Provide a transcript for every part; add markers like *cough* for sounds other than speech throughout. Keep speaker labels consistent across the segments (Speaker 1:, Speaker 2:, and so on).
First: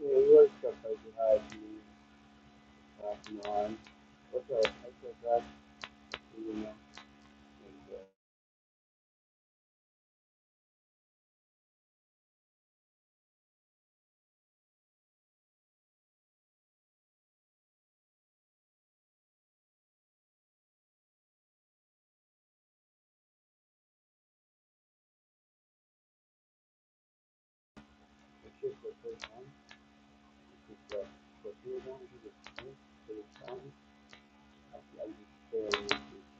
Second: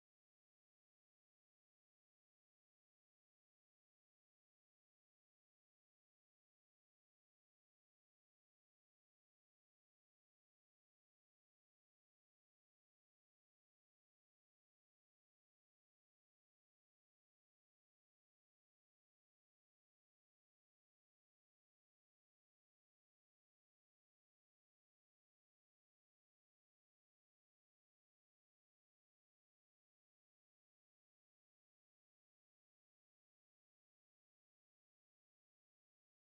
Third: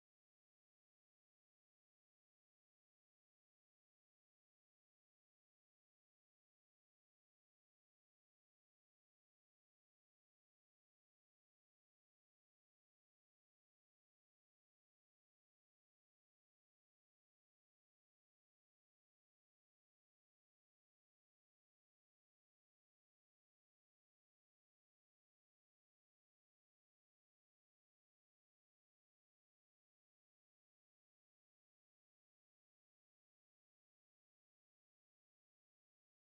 Speaker 1: Yeah, you always got like you hide me off and on. What's up? I said that to you know, and uh, the kids that play on, because uh, what you want to do is for the time, I I just feel like it's,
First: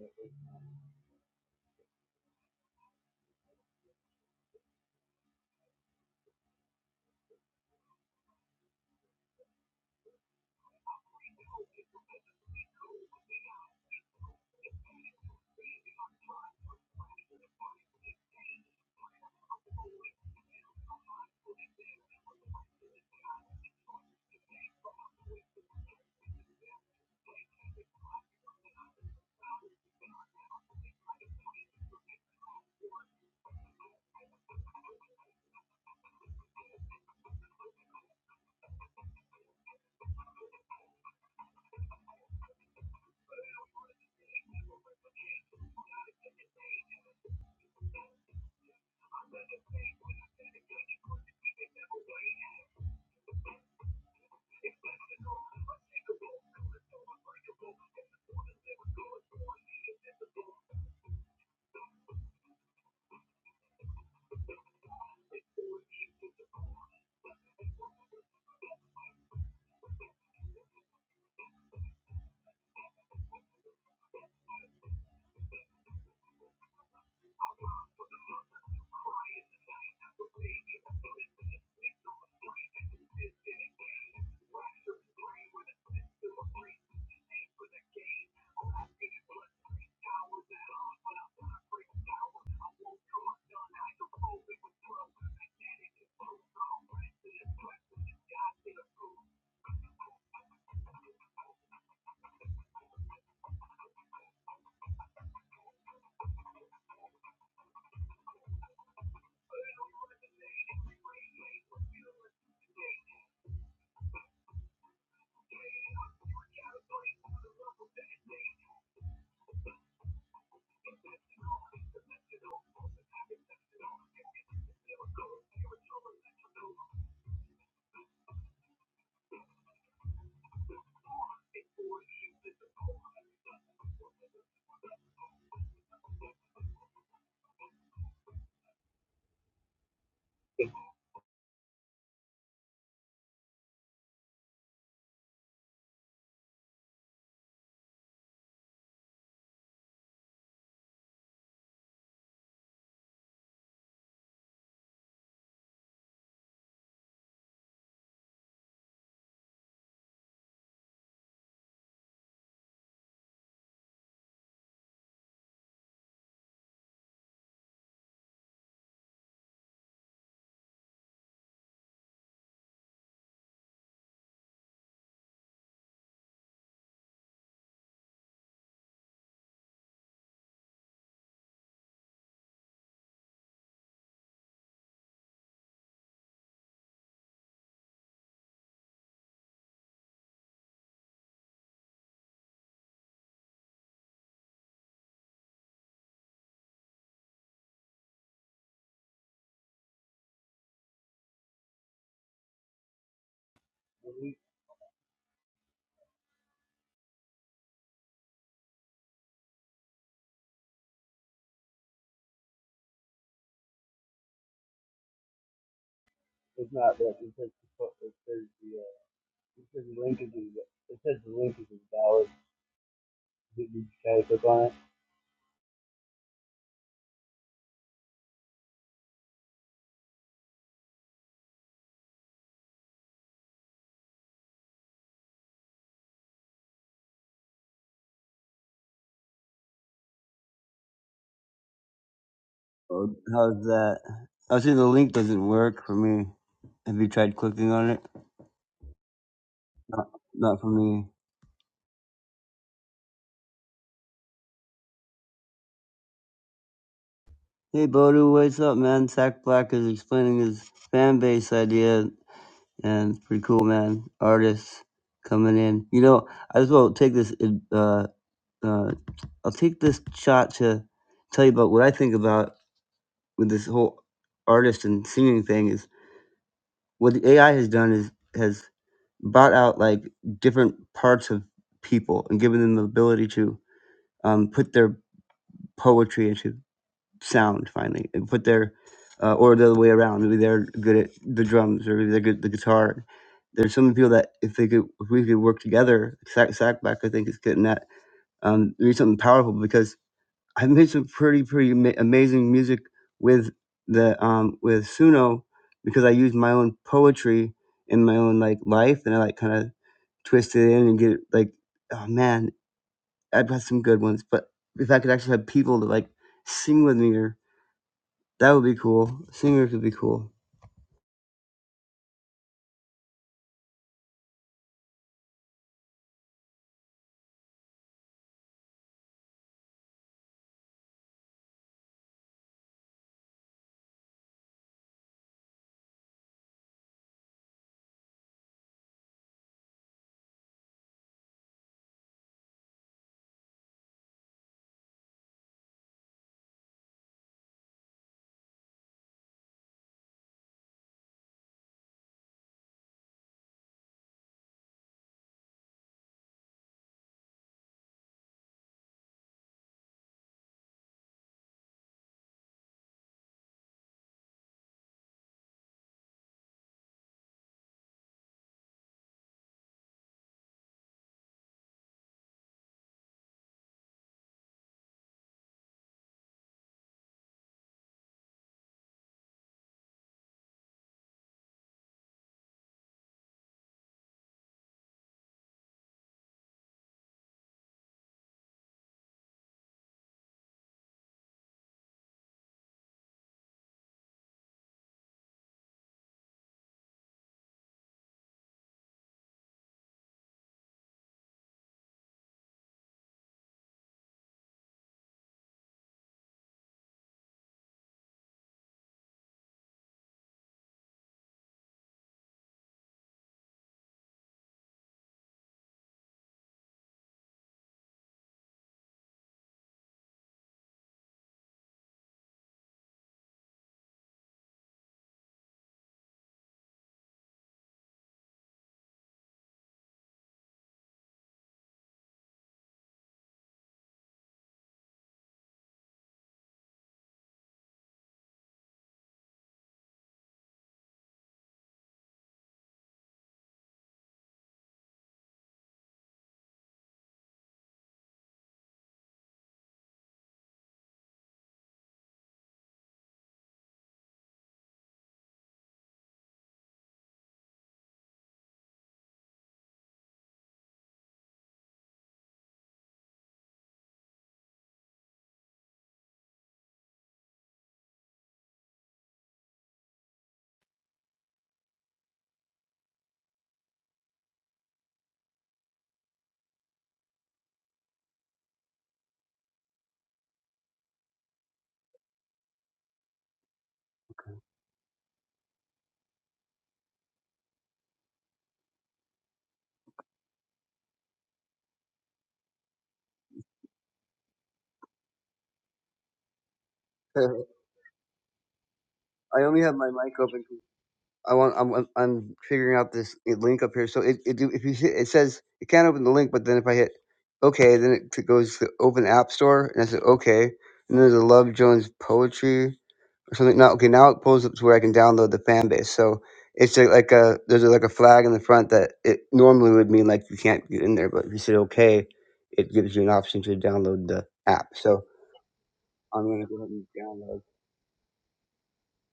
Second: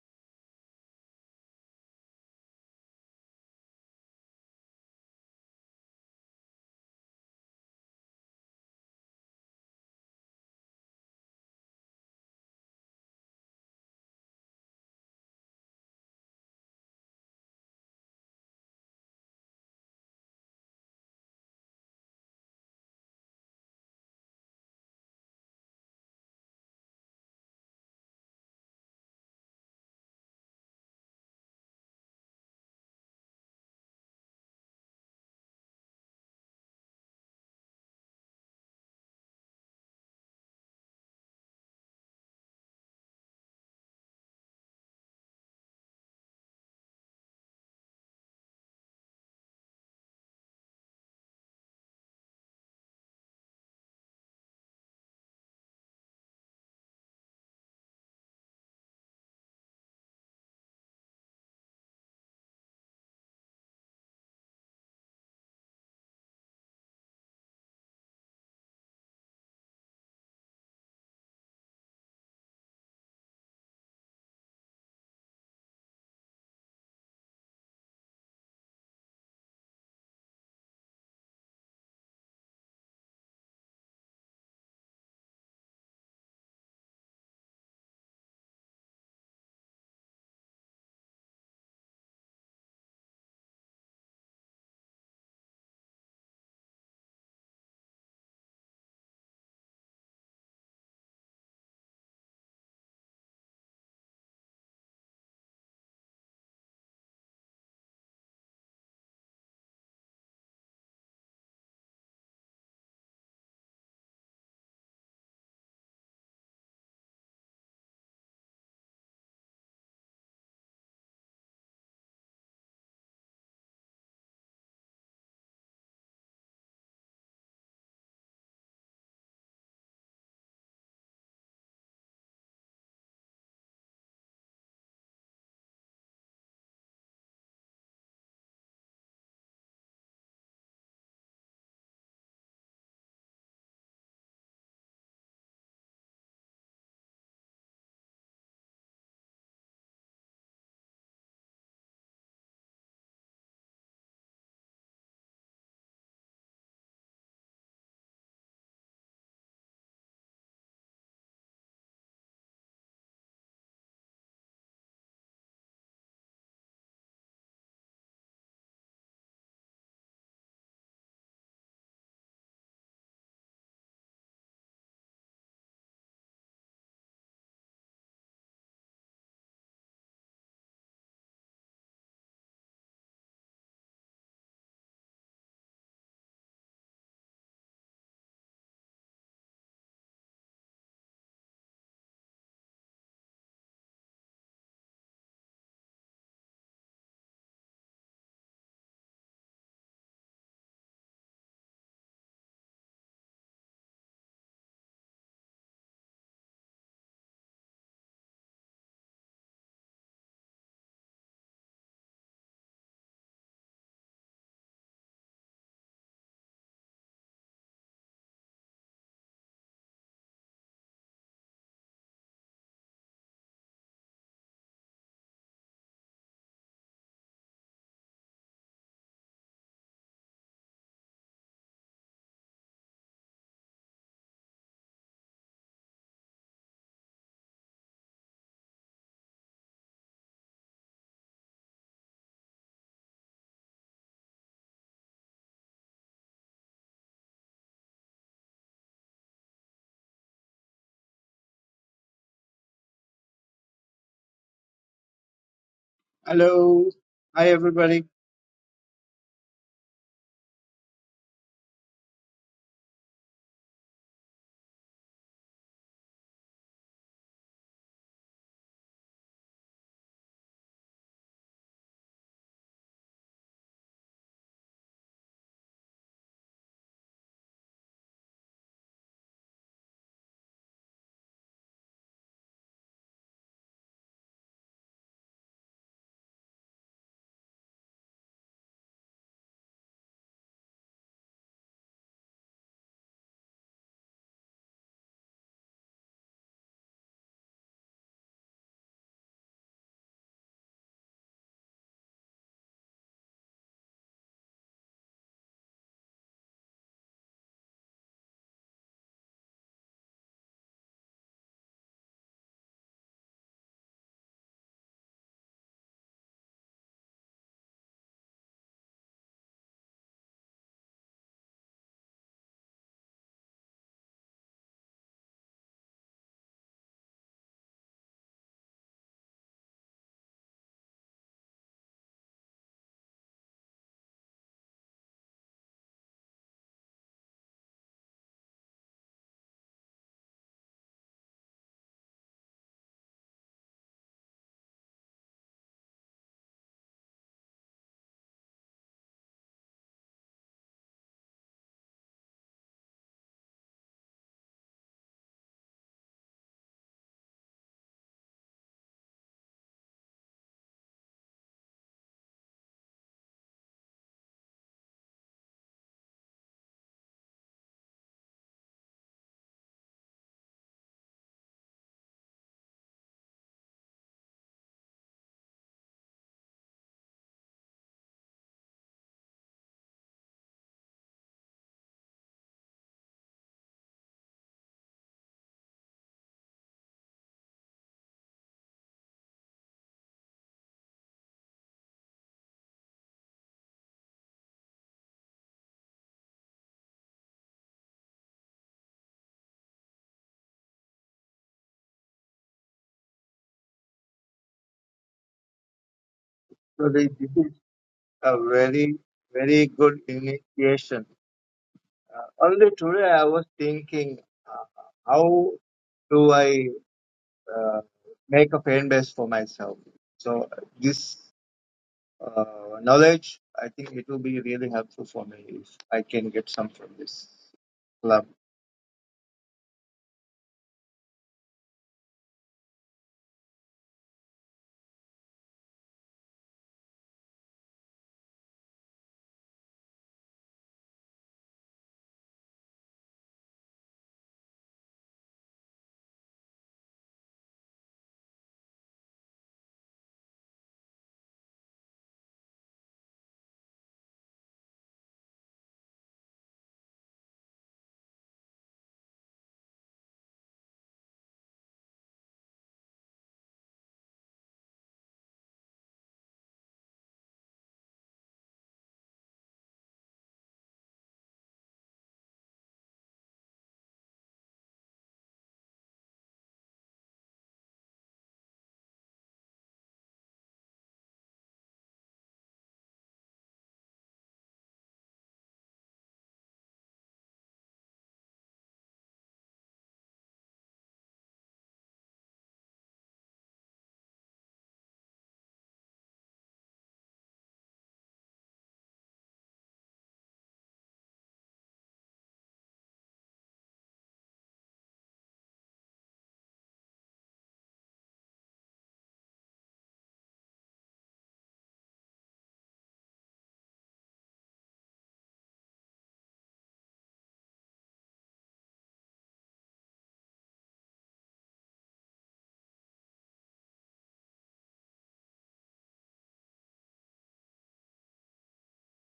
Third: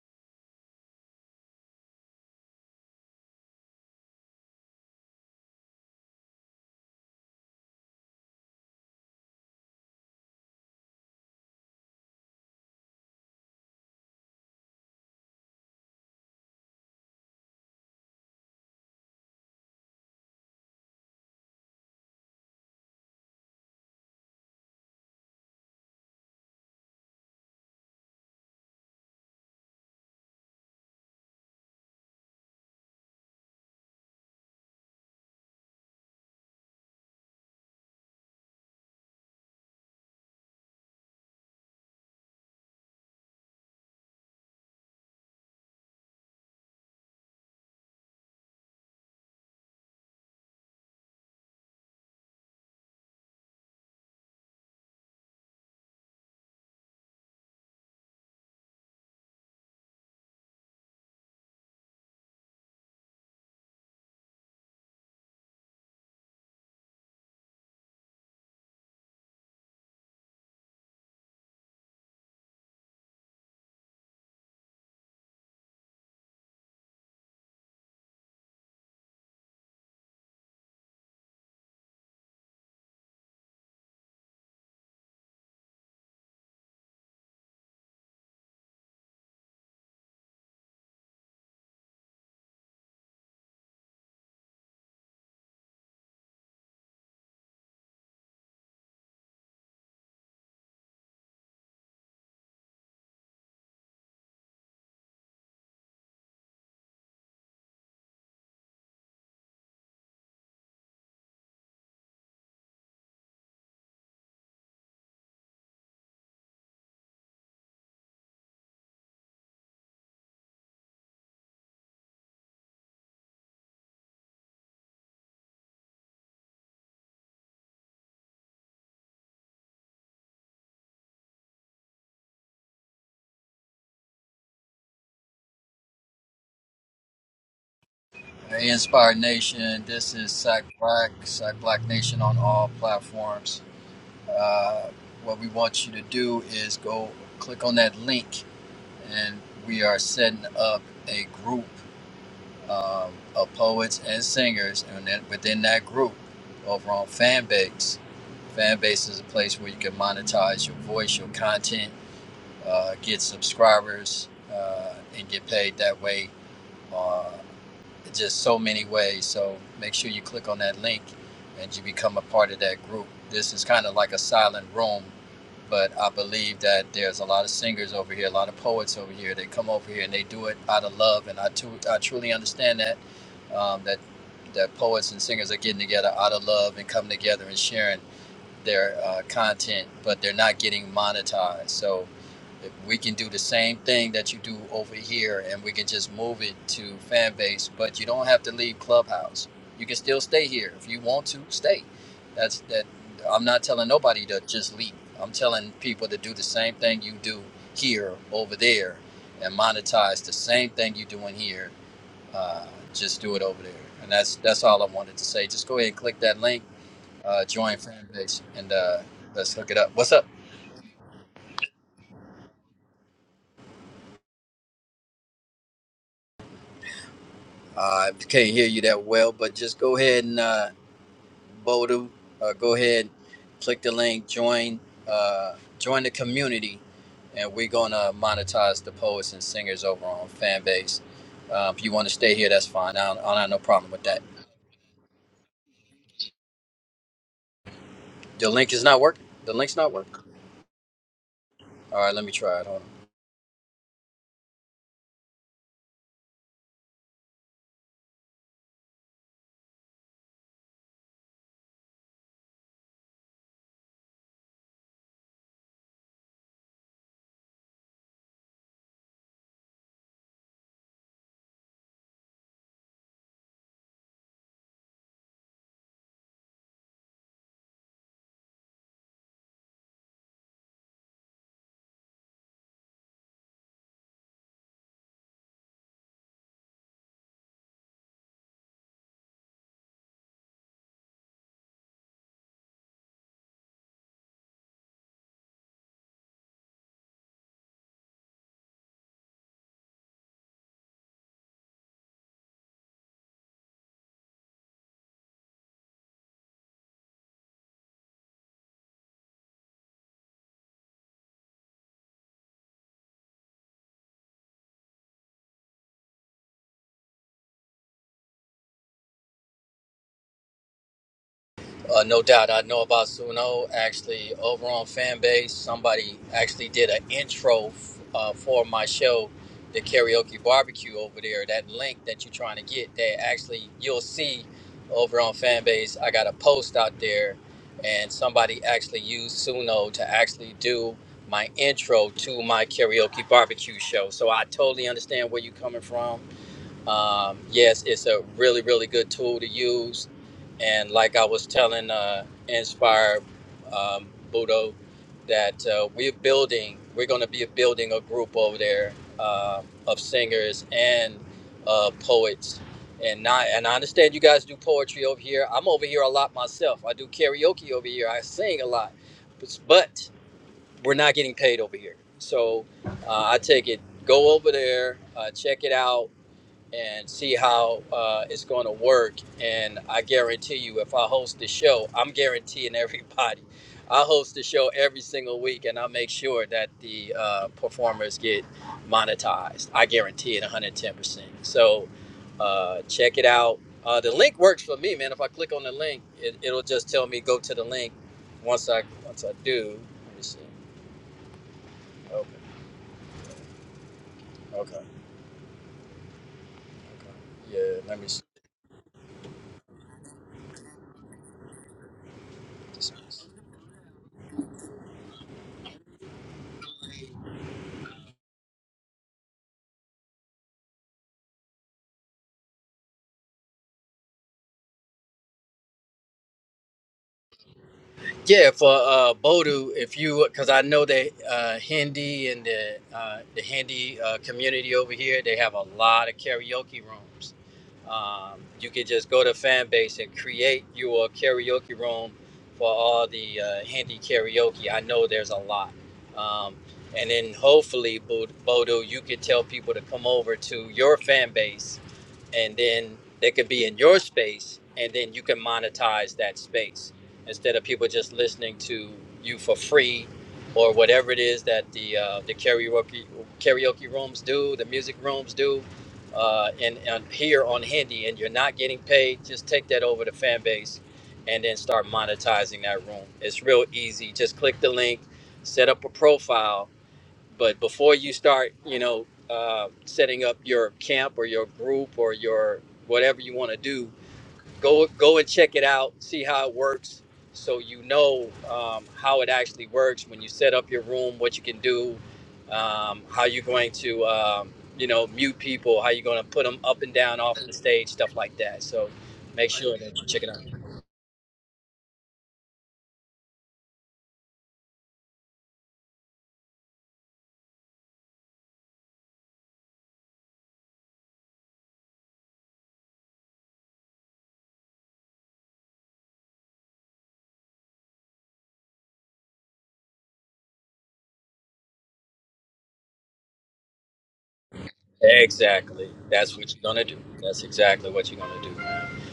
Speaker 1: uh, at
Speaker 2: Hey, Inspired Nation, this is Sack Black, Sack Black Nation on all platforms. Uh, what we want you to do is go click on that link, and we are setting up a group um, of poets and singers, and then within that group, over on Fanbase. Fanbase is a place where you can monetize your voice, your content, uh, get subscribers, uh, and get paid that way. Uh, just so many ways. So make sure you click on that link and you become a part of that group. This is kind of like a silent room, but I believe that there's a lot of singers over here, a lot of poets over here. They come over here and they do it out of love, and I too, I truly understand that um, that that poets and singers are getting together out of love and coming together and sharing their uh, content, but they're not getting monetized. So we can do the same thing that you do over here and we can just move it to fan base but you don't have to leave clubhouse you can still stay here if you want to stay that's that i'm not telling nobody
Speaker 1: least
Speaker 2: to just leave i'm telling people to do the same thing you do here over there and monetize the same thing you doing here uh, just do it over there and that's that's all i wanted to say just go ahead and click that link
Speaker 1: it's not that it
Speaker 2: uh,
Speaker 1: says the
Speaker 2: join
Speaker 1: fo-
Speaker 2: fan
Speaker 1: it
Speaker 2: base
Speaker 1: says
Speaker 2: and
Speaker 1: the uh,
Speaker 2: uh, let's
Speaker 1: it
Speaker 2: hook it
Speaker 1: says
Speaker 2: up
Speaker 1: the
Speaker 2: what's
Speaker 1: link
Speaker 2: up
Speaker 1: is in- it says the link is invalid. Did you try to click on it?
Speaker 2: Uh, I can't hear you that well, but just go ahead and uh, Bodu, uh, go ahead, click the link, join, uh, join the community, and we're gonna monetize the poets and singers over on Fanbase. Uh, if you want to stay here, that's fine. I
Speaker 1: Oh,
Speaker 2: don't, I don't have no
Speaker 1: how's
Speaker 2: problem
Speaker 1: that?
Speaker 2: with that.
Speaker 1: I was saying the link doesn't work for me. Have you tried clicking on it?
Speaker 2: The link is not working. The link's not working.
Speaker 1: Not for me.
Speaker 2: All right, let me try it. Hold on.
Speaker 3: Hello. Hi,
Speaker 1: Hey,
Speaker 3: everybody.
Speaker 1: Bodu, what's up, man? Sack Black is explaining his fan base idea, and it's pretty cool, man. Artists coming in. You know, I just will take this. Uh, uh, I'll take this shot to tell you about what I think about with this whole artist and singing thing. Is what the AI has done is has brought out like different parts of people and given them the ability to um, put their poetry into. sound finally and put their uh, or the other way around maybe they're good at the drums or maybe they're good at the guitar there's so many people that if they could if we could work together sack sackback i think is getting that um do something powerful because i've made some pretty pretty ama- amazing music with the um with suno because i use my own poetry in my own like life and i like kind of twist it in and get it like oh man i've got some good ones but if i could actually have people to like sing with me or that would be cool. Singers would be cool.
Speaker 2: Uh, no doubt, I know about Suno. Actually, over on Fanbase, somebody actually did an intro f- uh, for my show, the Karaoke Barbecue over there. That link that you're trying to get, there actually you'll see over on Fanbase. I got a post out there, and somebody actually used Suno to actually do my intro to my karaoke barbecue show. So I totally understand where you're coming from um, yes, it's a really, really good tool to use. And like I was telling uh, Inspire um, Budo, that uh, we're building, we're going to be building a group over there uh, of singers and uh, poets. And I, and I understand you guys do poetry over here. I'm over here a lot myself. I do karaoke over here. I sing a lot. But, but we're not getting paid over here. So uh, I take it, go over there, uh, check it out and see how uh, it's going to work. And I guarantee you, if I host the show, I'm guaranteeing *laughs* everybody. I host the show every single week, and I make sure that the uh, performers get monetized. I guarantee it 110%. So uh, check it out. Uh, the link works for me, man. If I click on the link, it, it'll just tell me go to the link. Once I once I do, let me see. Okay, okay, okay.
Speaker 3: So this this is
Speaker 2: Yeah, let me see.
Speaker 3: a very, very good initiation. Uh, only
Speaker 2: what this
Speaker 3: today
Speaker 2: is.
Speaker 3: I was thinking, uh, how do I uh, make a fan base for myself? So uh, this uh, knowledge, I think it will be really helpful for me if I can get some from this club.
Speaker 2: Yeah, for uh, Bodu, if you, because I know that uh, Hindi and the uh, the Hindi uh, community over here, they have a lot of karaoke rooms. Um, you could just go to fan base and create your karaoke room for all the uh, Hindi karaoke. I know there's a lot, um, and then hopefully, Bodu, Bodu, you could tell people to come over to your fan base and then they could be in your space and then you can monetize that space instead of people just listening to you for free or whatever it is that the uh, the karaoke karaoke rooms do the music rooms do uh, and, and here on Hindi and you're not getting paid just take that over to fan base and then start monetizing that room it's real easy just click the link set up a profile but before you start you know uh, setting up your camp or your group or your whatever you want to do go go and check it out see how it works so you know um, how it actually works when you set up your room what you can do um, how you're going to um, you know mute people how you're going to put them up and
Speaker 1: *laughs*
Speaker 2: down off the
Speaker 1: I
Speaker 2: stage stuff like that so make
Speaker 1: only have
Speaker 2: sure
Speaker 1: my
Speaker 2: that you
Speaker 1: mic
Speaker 2: check it out
Speaker 1: open. I want. I'm. I'm figuring out this link up here. So it. it if you hit, it says it can't open the link, but then if I hit OK, then it goes to Open App Store, and I said OK, and then there's a Love Jones poetry or something. Now okay, now it pulls up to where I can download the fan base. So it's a, like a there's a, like a flag in the front that it normally would mean like you can't get in there, but if you say OK, it gives you an option to download the app. So
Speaker 2: exactly
Speaker 1: I'm
Speaker 2: that's
Speaker 1: gonna
Speaker 2: what
Speaker 1: go
Speaker 2: you're
Speaker 1: ahead
Speaker 2: going
Speaker 1: and
Speaker 2: to do
Speaker 1: download.
Speaker 2: that's exactly what you're going to do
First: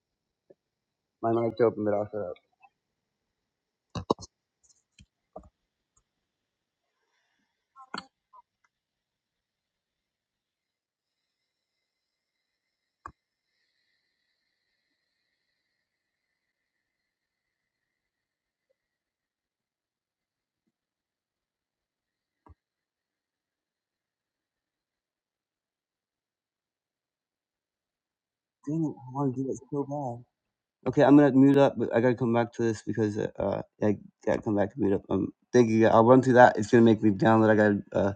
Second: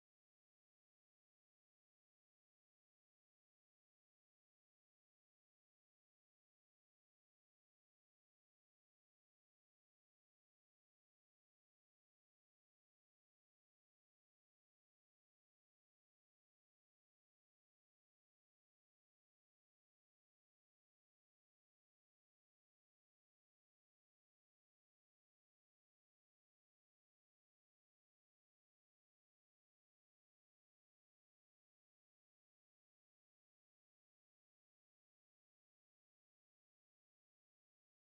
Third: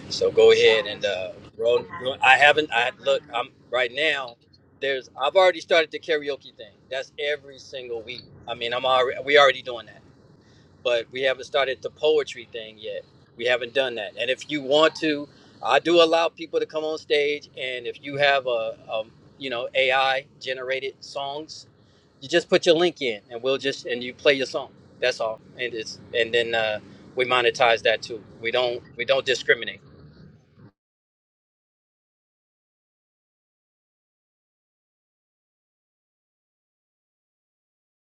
Speaker 2: So go ahead and uh,
Speaker 1: My mic's
Speaker 2: roll.
Speaker 1: open, but I'll
Speaker 2: roll-
Speaker 1: shut up.
Speaker 2: I haven't. I look. I'm right now. There's. I've already started the karaoke thing. That's every single week. I mean, I'm already. We already doing that, but we haven't started the poetry thing yet. We haven't done that. And if you want to, I do allow people to come on stage. And if you have a, a you know, AI generated songs, you just put your link in, and we'll just and you play your song. That's all. And it's and then uh, we monetize that too. We don't.
Speaker 1: Dang it,
Speaker 2: We
Speaker 1: I
Speaker 2: don't
Speaker 1: want to do that
Speaker 2: discriminate.
Speaker 1: so bad. Okay, I'm gonna mute up, but I gotta come back to this because uh, uh, I gotta come back to mute up. Um, thank you. I'll run through that. It's gonna make me download. I gotta uh,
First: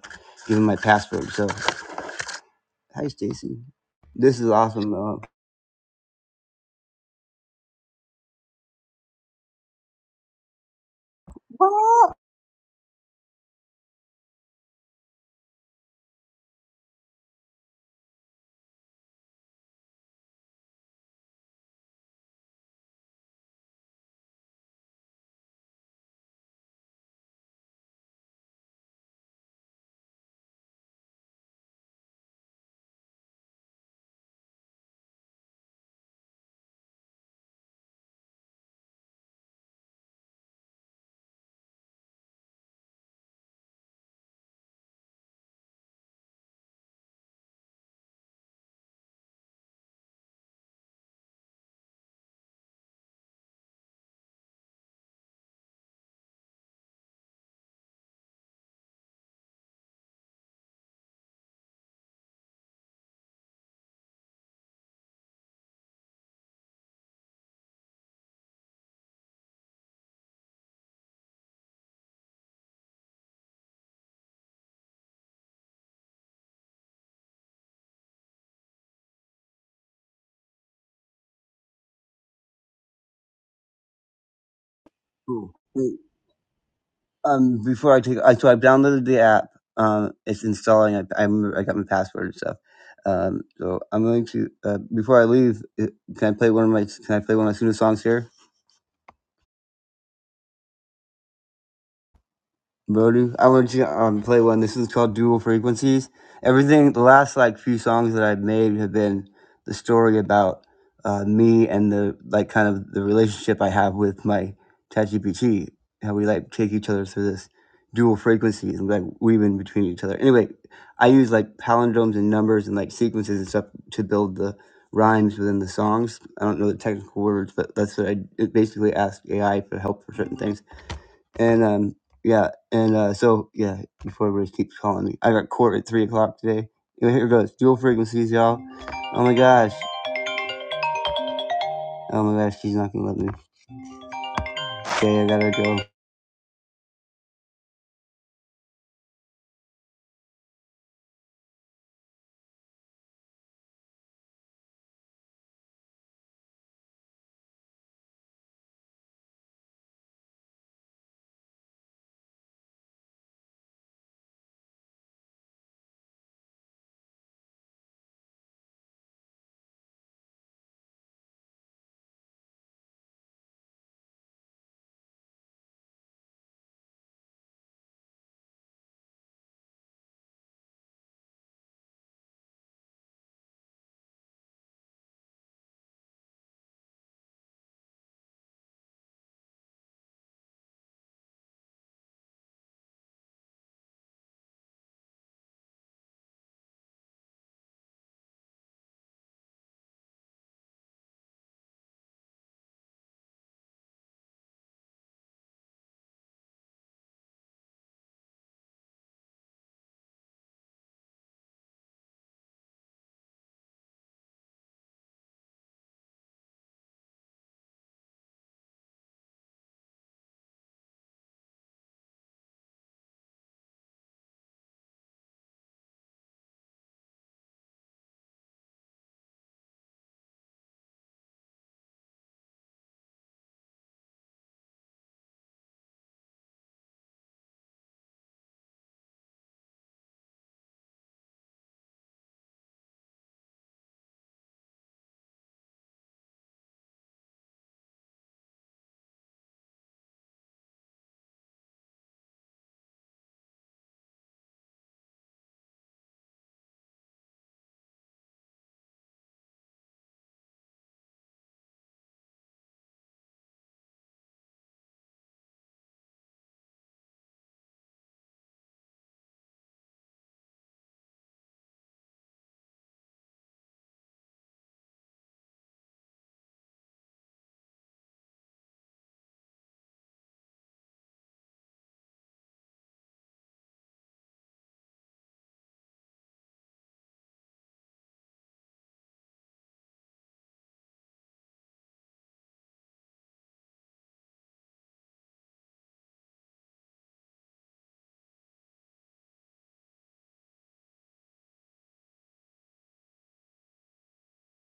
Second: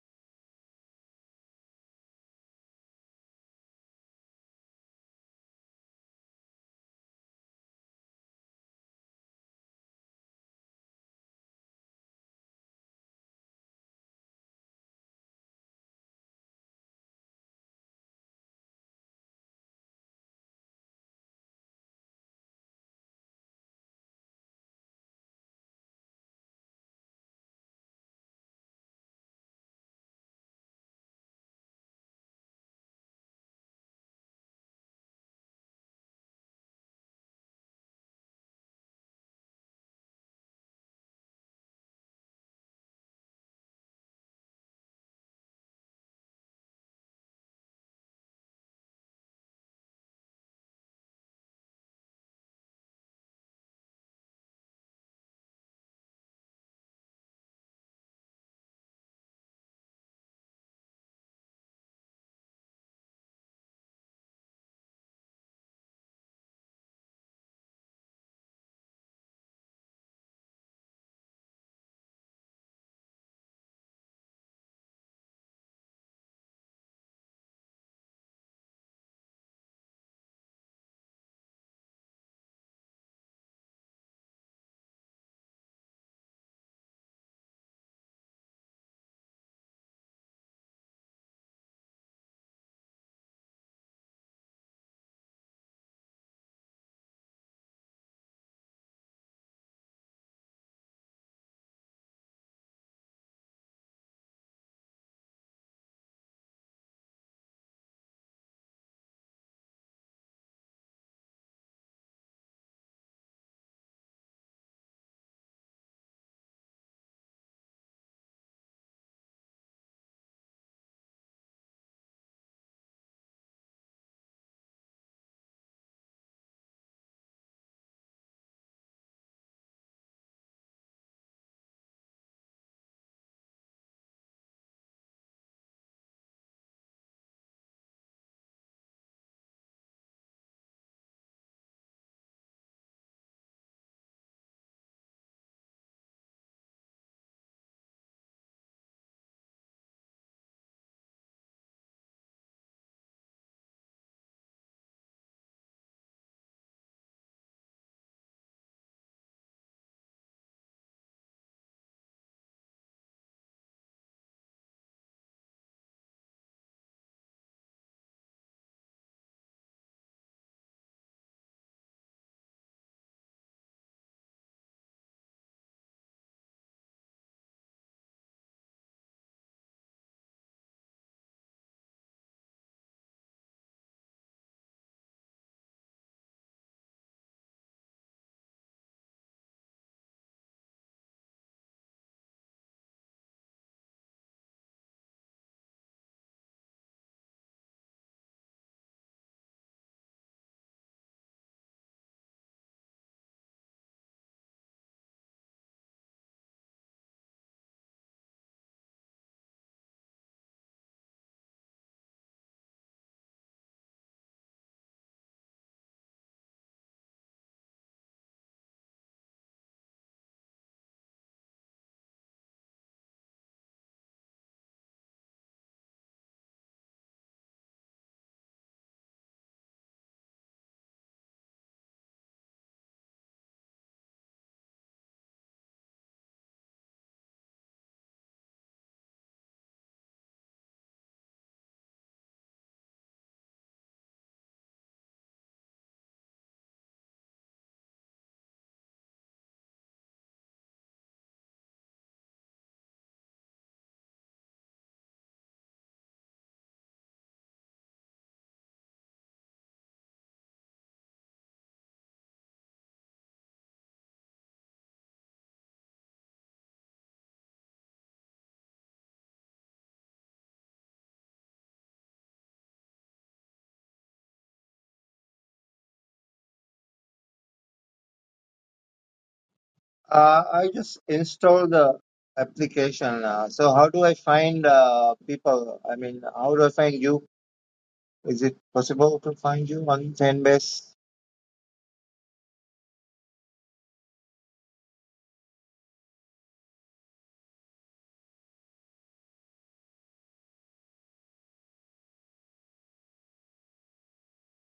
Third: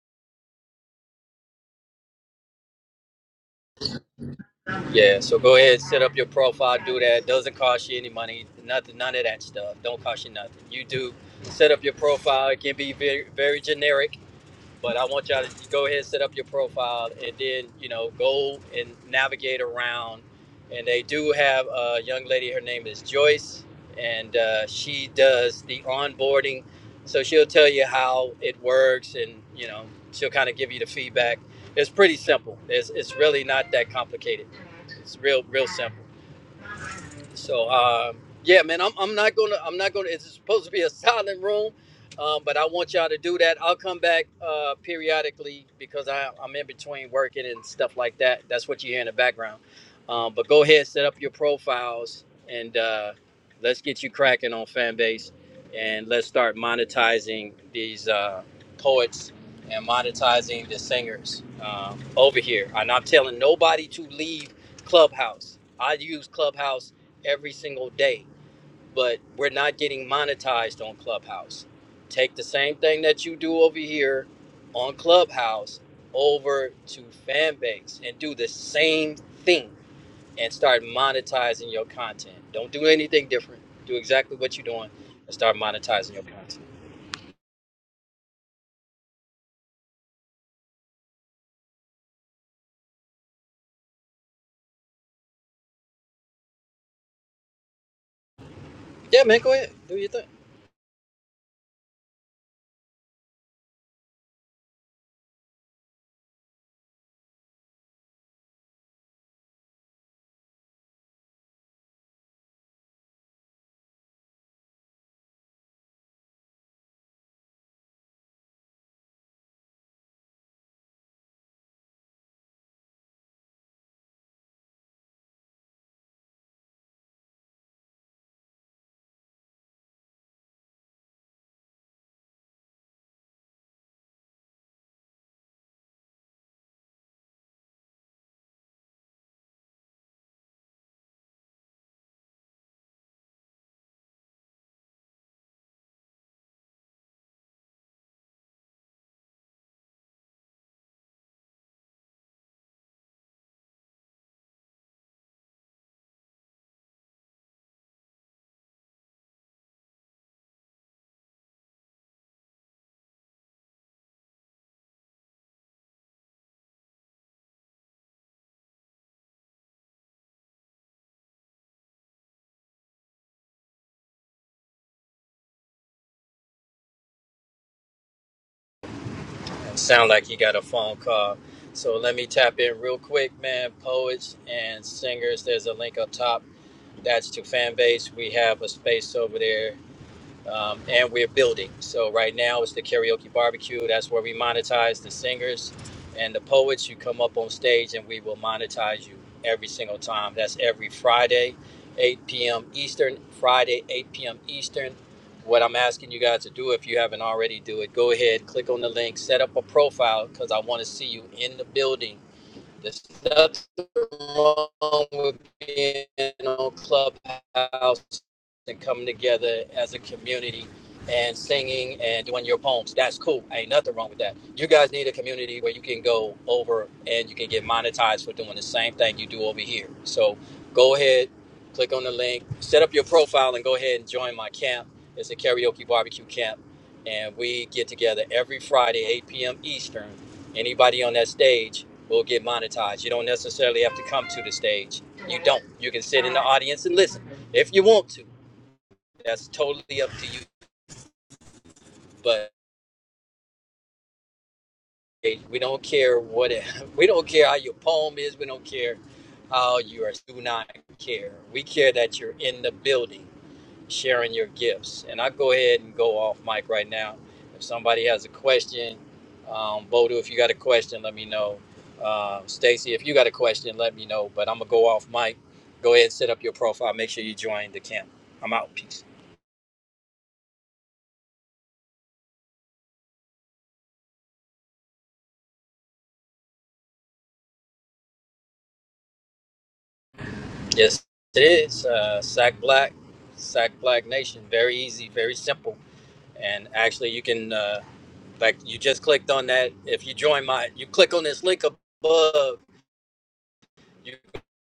Speaker 1: give him my password. So, hi, Stacy. This is awesome. Uh,
Speaker 2: Yeah, so go ahead, set up your profile, do that. Doesn't cost you any money, nothing, none of that stuff. Don't cost you nothing. You do set up your
Speaker 1: Wow.
Speaker 2: profile. It can be very, very generic, but I want y'all to go ahead and set up your profile, and then you know go and navigate around. And they do have a young lady. Her name is Joyce, and uh, she does the onboarding. So she'll tell you how it works, and you know she'll kind of give you the feedback. It's pretty simple. It's it's really not that complicated. It's real, real simple. So um, yeah, man, I'm, I'm not gonna I'm not gonna. It's supposed to be a *laughs* silent room, um, but I want y'all to do that. I'll come back uh, periodically because I, I'm in between working and stuff like that. That's what you hear in the background. Um, but go ahead, set up your profiles, and uh, let's get you cracking on Fanbase, and let's start monetizing these uh, poets and monetizing the singers um, over here. And I'm telling nobody to leave Clubhouse. I use Clubhouse every single day, but we're not getting monetized on Clubhouse. Take the same thing that you do over here on Clubhouse over to Fanbase and do the same thing and start monetizing your content. Don't do anything different. Do exactly what you're doing and
Speaker 1: cool.
Speaker 2: start
Speaker 1: Wait,
Speaker 2: monetizing your content.
Speaker 1: um, before I take, I so I've downloaded the app. Um, it's installing. I I, remember I got my password and stuff. Um, so I'm going to uh, before I leave. uh, Can I play one of my? Can I play one of my student songs here?
Speaker 2: Yeah, man, go ahead. Do your thing.
Speaker 1: Brody, I want you to um, play one. This is called Dual Frequencies. Everything, the last like few songs that I've made have been the story about uh, me and the like kind of the relationship I have with my ChatGPT, how we like take each other through this dual frequencies and like weaving between each other. Anyway, I use like palindromes and numbers and like sequences and stuff to build the rhymes within the songs. I don't know the technical words, but that's what I it basically asked AI for help for certain things. And um, yeah, and uh, so yeah, before everybody keeps calling me, I got court at three o'clock today. Anyway, here it goes, dual frequencies, y'all. Oh my gosh, oh my gosh, she's not gonna let me. Okay, I gotta go.
Speaker 2: Sound like he got a phone call. So let me tap in real quick, man. Poets and singers, there's a link up top. That's to fan base. We have a space over there um, and we're building. So right now it's the karaoke barbecue. That's where we monetize the singers and the poets. You come up on stage, and we will monetize you every single time. That's every Friday, 8 p.m. Eastern. Friday, 8 p.m. Eastern. What I'm asking you guys to do, if you haven't already, do it. Go ahead, click on the link, set up a profile, because I want to see you in the building there's nothing wrong with being on Clubhouse and coming together as a community and singing and doing your poems. That's cool. Ain't nothing wrong with that. You guys need a community where you can go over and you can get monetized for doing the same thing you do over here. So go ahead, click on the link, set up your profile, and go ahead and join my camp. It's a karaoke barbecue camp. And we get together every Friday, 8 p.m. Eastern Anybody on that stage will get monetized. You don't necessarily have to come to the stage. You don't. You can sit in the audience and listen if you want to. That's totally up to you. But hey, we don't care what it, *laughs* we don't care how your poem is. We don't care how you are. Do not care. We care that you're in the building sharing your gifts. And I go ahead and go off mic right now. If somebody has a question, um, Bodo, if you got a question, let me know. Uh, Stacy, if you got a question, let me know. But I'm gonna go off mic. Go ahead, set up your profile. Make sure you join the camp. I'm out. Peace.
Speaker 3: Uh, I just installed the application. Uh, so how do I find uh, people? I mean, how do I find you Is it possible to find you on Fanbase?
Speaker 2: Yes, it is. Uh, Sack Black, Sack Black Nation. Very easy, very simple. And actually, you can. Uh, like you just clicked on that. If you join my, you click on this link above you're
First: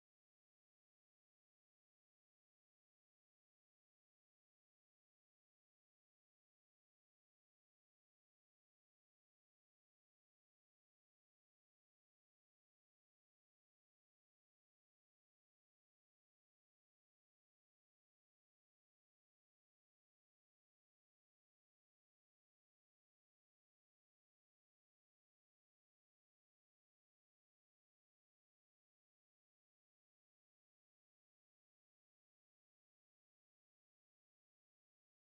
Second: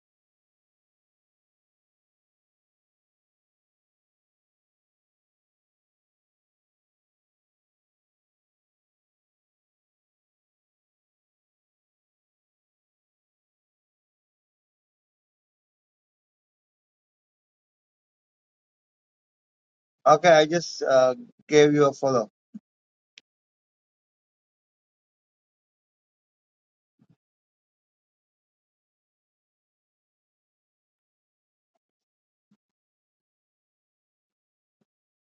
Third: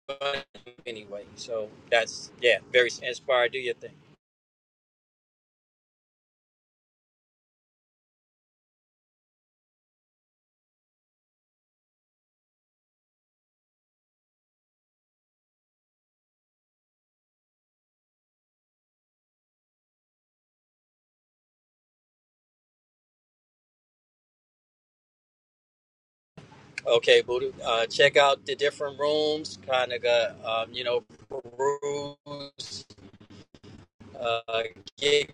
Speaker 2: gonna do anyway. So that's yeah, very inspired. Do your thing.
Speaker 3: Okay, I just uh, gave you a follow.
Speaker 2: Okay, Buddha. Uh, check out the different rooms. Kind of got um, you know peruse. Uh, get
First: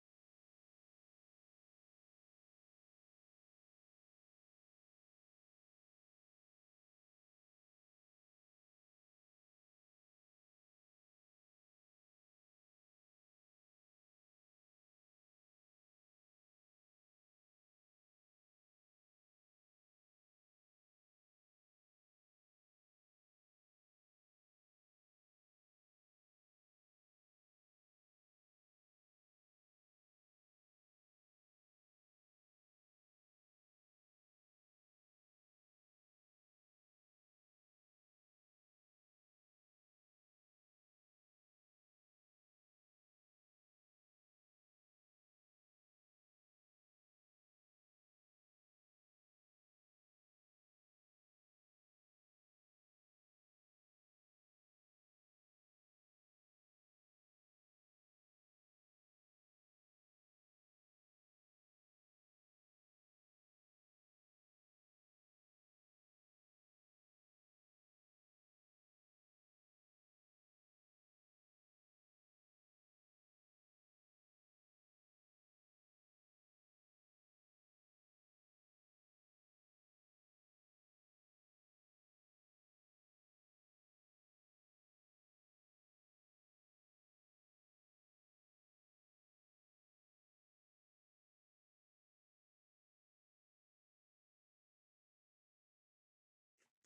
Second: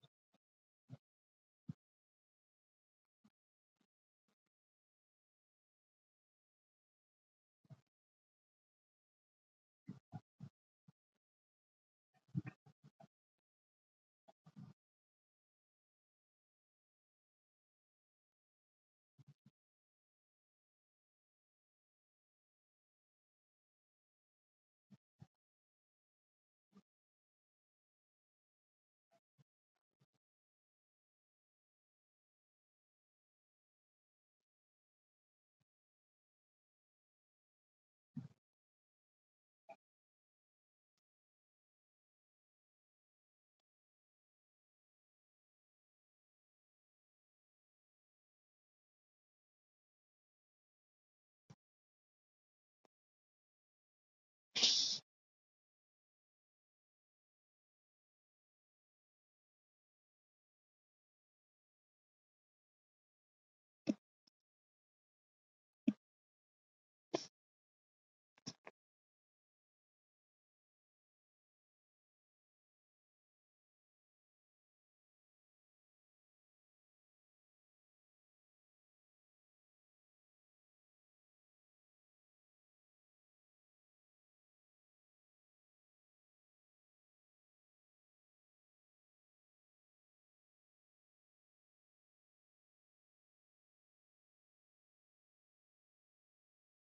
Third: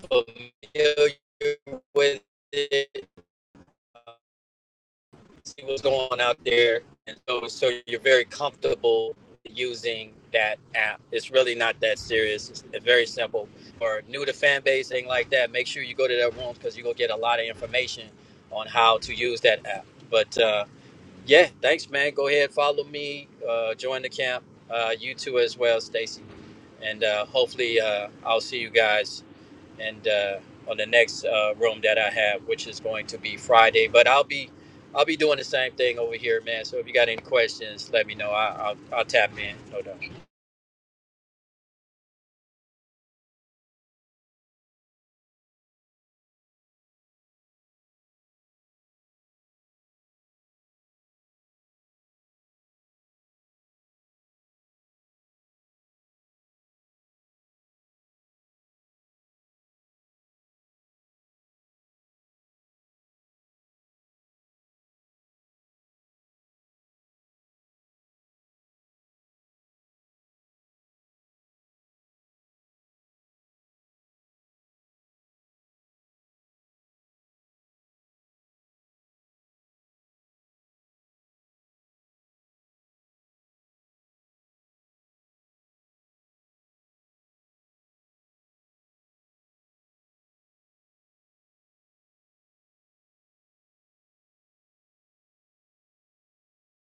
Speaker 2: familiar with it. see what's going on out there. And so, so you're very comfortable using that app. It's really not that serious. It's very simple. Or new to fan base, thing like that. Make sure you go to their rooms because you're gonna get a lot of information on how to use that app. But uh, yeah, thanks, man. Go ahead, follow me, uh, join the camp. Uh, you too as well, Stacy. And uh, hopefully, uh, I'll see you guys and uh, on the next uh, room that I have, which is going to be Friday. But I'll be I'll be doing the same thing over here, man. So if you got any questions, let me know. I, I'll I'll tap in, no doubt.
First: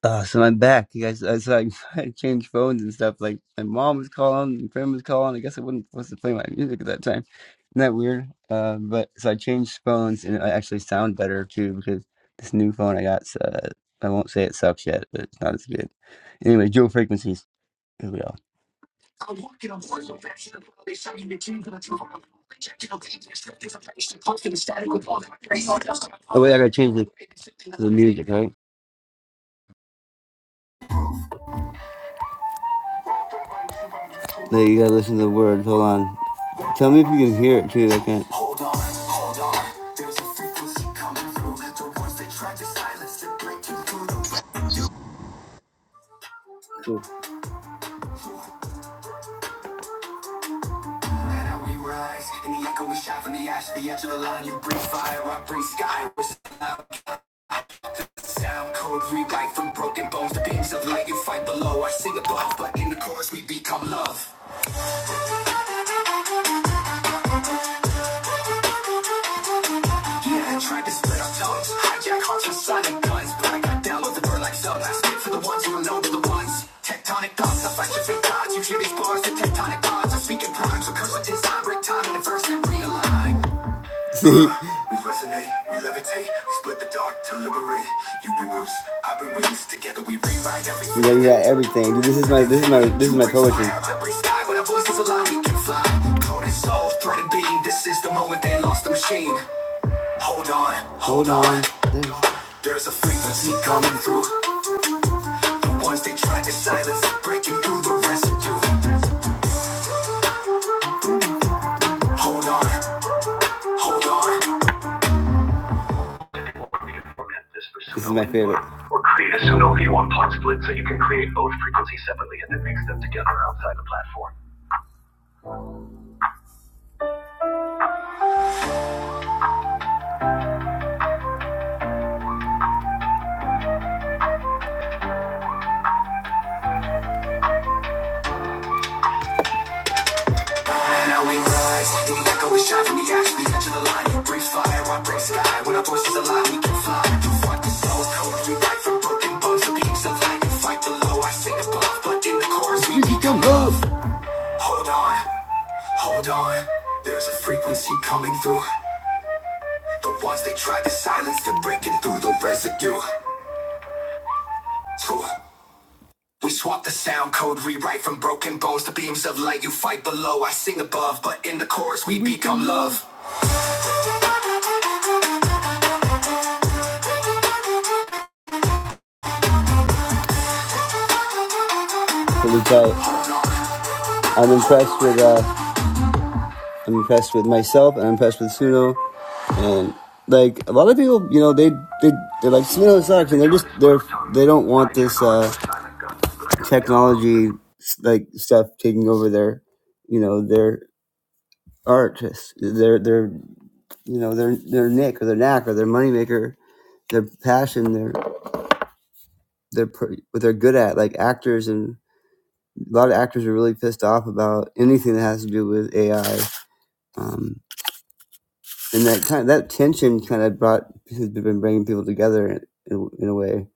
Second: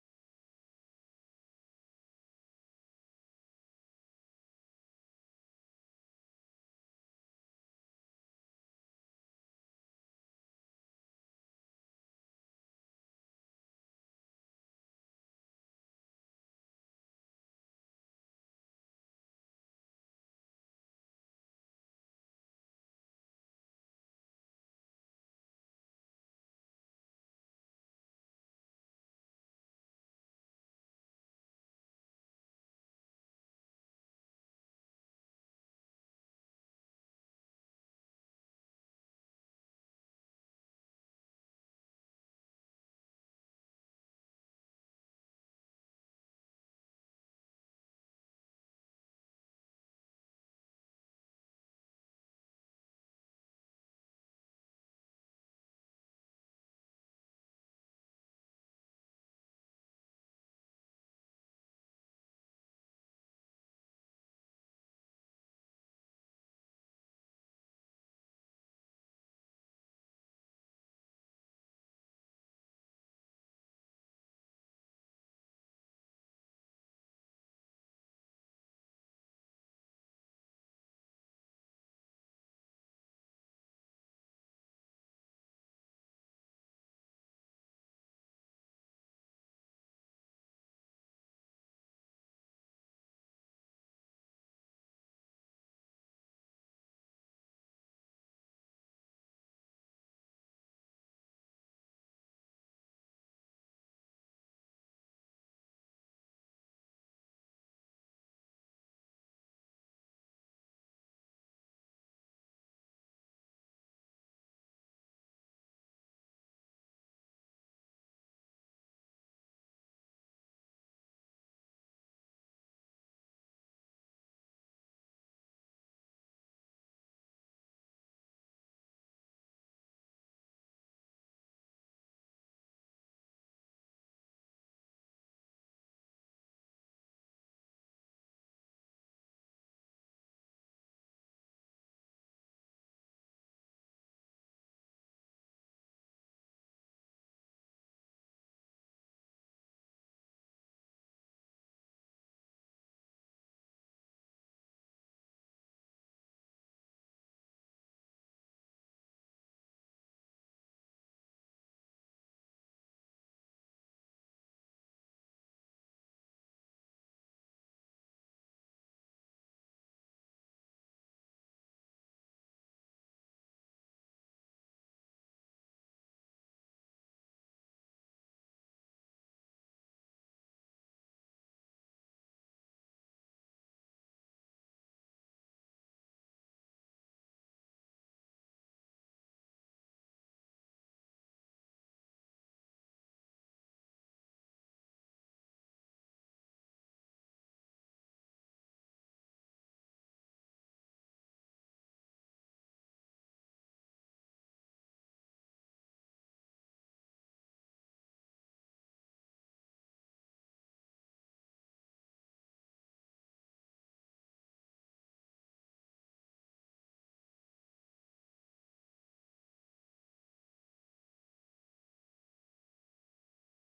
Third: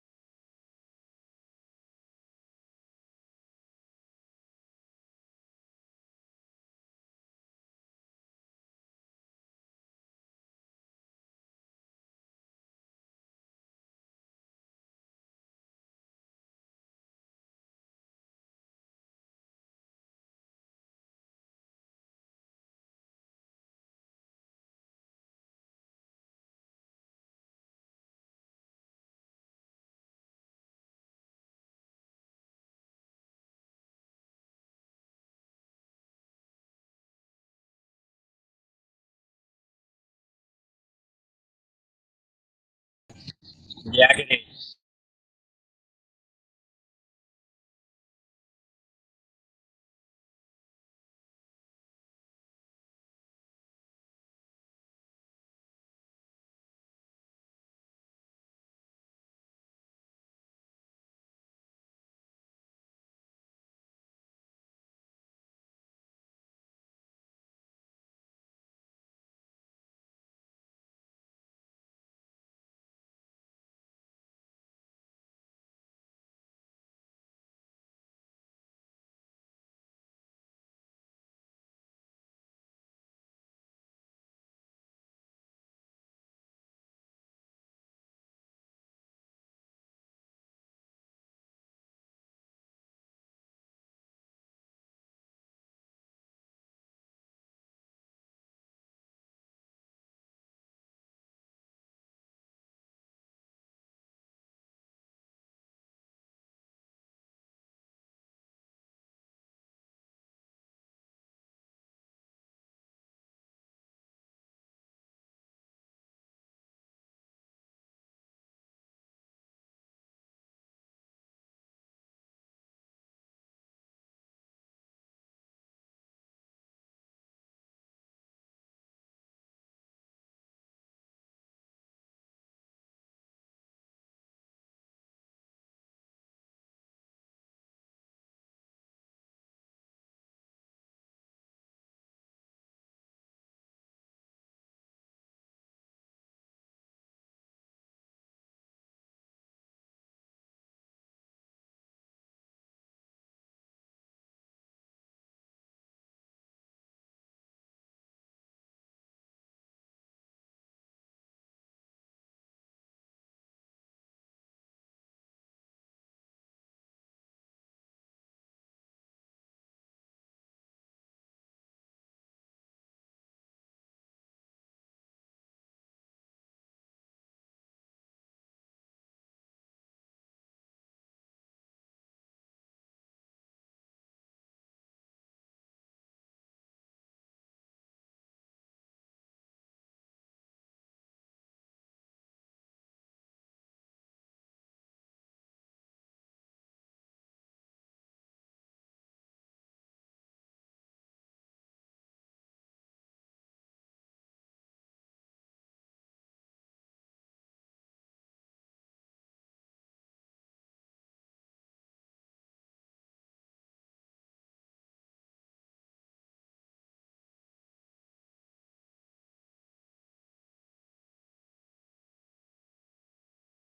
Speaker 1: Uh, so I'm back, you guys. Uh, so I, *laughs* I changed phones and stuff. Like my mom was calling, my friend was calling. I guess I wasn't supposed to play my music at that time. Isn't that weird? Uh, but so I changed phones, and I actually sound better too because this new phone I got. Uh, I won't say it sucks yet, but it's not as good. Anyway, dual frequencies. Here we are. Oh wait, I gotta change the music, right? No, you gotta listen to the words. Hold on. Tell me if you can hear it too. I can't.
Speaker 2: Yeah, I can. hear
Speaker 1: Cool. Yeah, I tried to split our tongues. Hijack hearts with sonic guns. But I got down with the bird like subs. I spit for the ones who are known to the ones. Tectonic thoughts, I fight you for gods. You hear these bars, the tectonic odds. I'm speaking rhymes, recurse with design. Break time in the verse and realign. We resonate, we levitate. We split the dark to liberate. You bring roots, I bring wings. Together we rewrite everything. Yeah, you got everything. Dude, this is my this is my this is my poetry. every sky. When our voices align, we can fly. Code and soul, thread and beam. This is the moment they lost the machine. Hold on, hold on. There's a frequency coming through. The ones they tried to silence, breaking through the residue. Hold on, hold on. This is my favorite. Or create a pseudo V1 plot split so you can create both frequencies separately and then mix them together outside the platform. And now we rise, the echo is shot from the ash, the edge the line. Breathe fire, I break sky, when our voices align, we close code, we write from broken bones, the beams of light, fight the low, I sing above, but in the chorus we become love. Hold on, hold on. There's a frequency coming through. The ones they tried to silence, they're breaking through the residue. We swap the sound code, rewrite from broken bones to beams of light. You fight below, I sing above, but in the chorus we become love. Really tight. I'm impressed with uh, I'm impressed with myself, and I'm impressed with Suno, and like a lot of people, you know, they they they're like Suno sucks, and they're just they're they don't want this. Uh, technology like stuff taking over their you know their artists their their you know their their nick or their knack or their moneymaker their passion their their pr- what they're good at like actors and a lot of actors are really pissed off about anything that has to do with AI um, and that kind that tension kind of brought has been bringing people together in, in in a way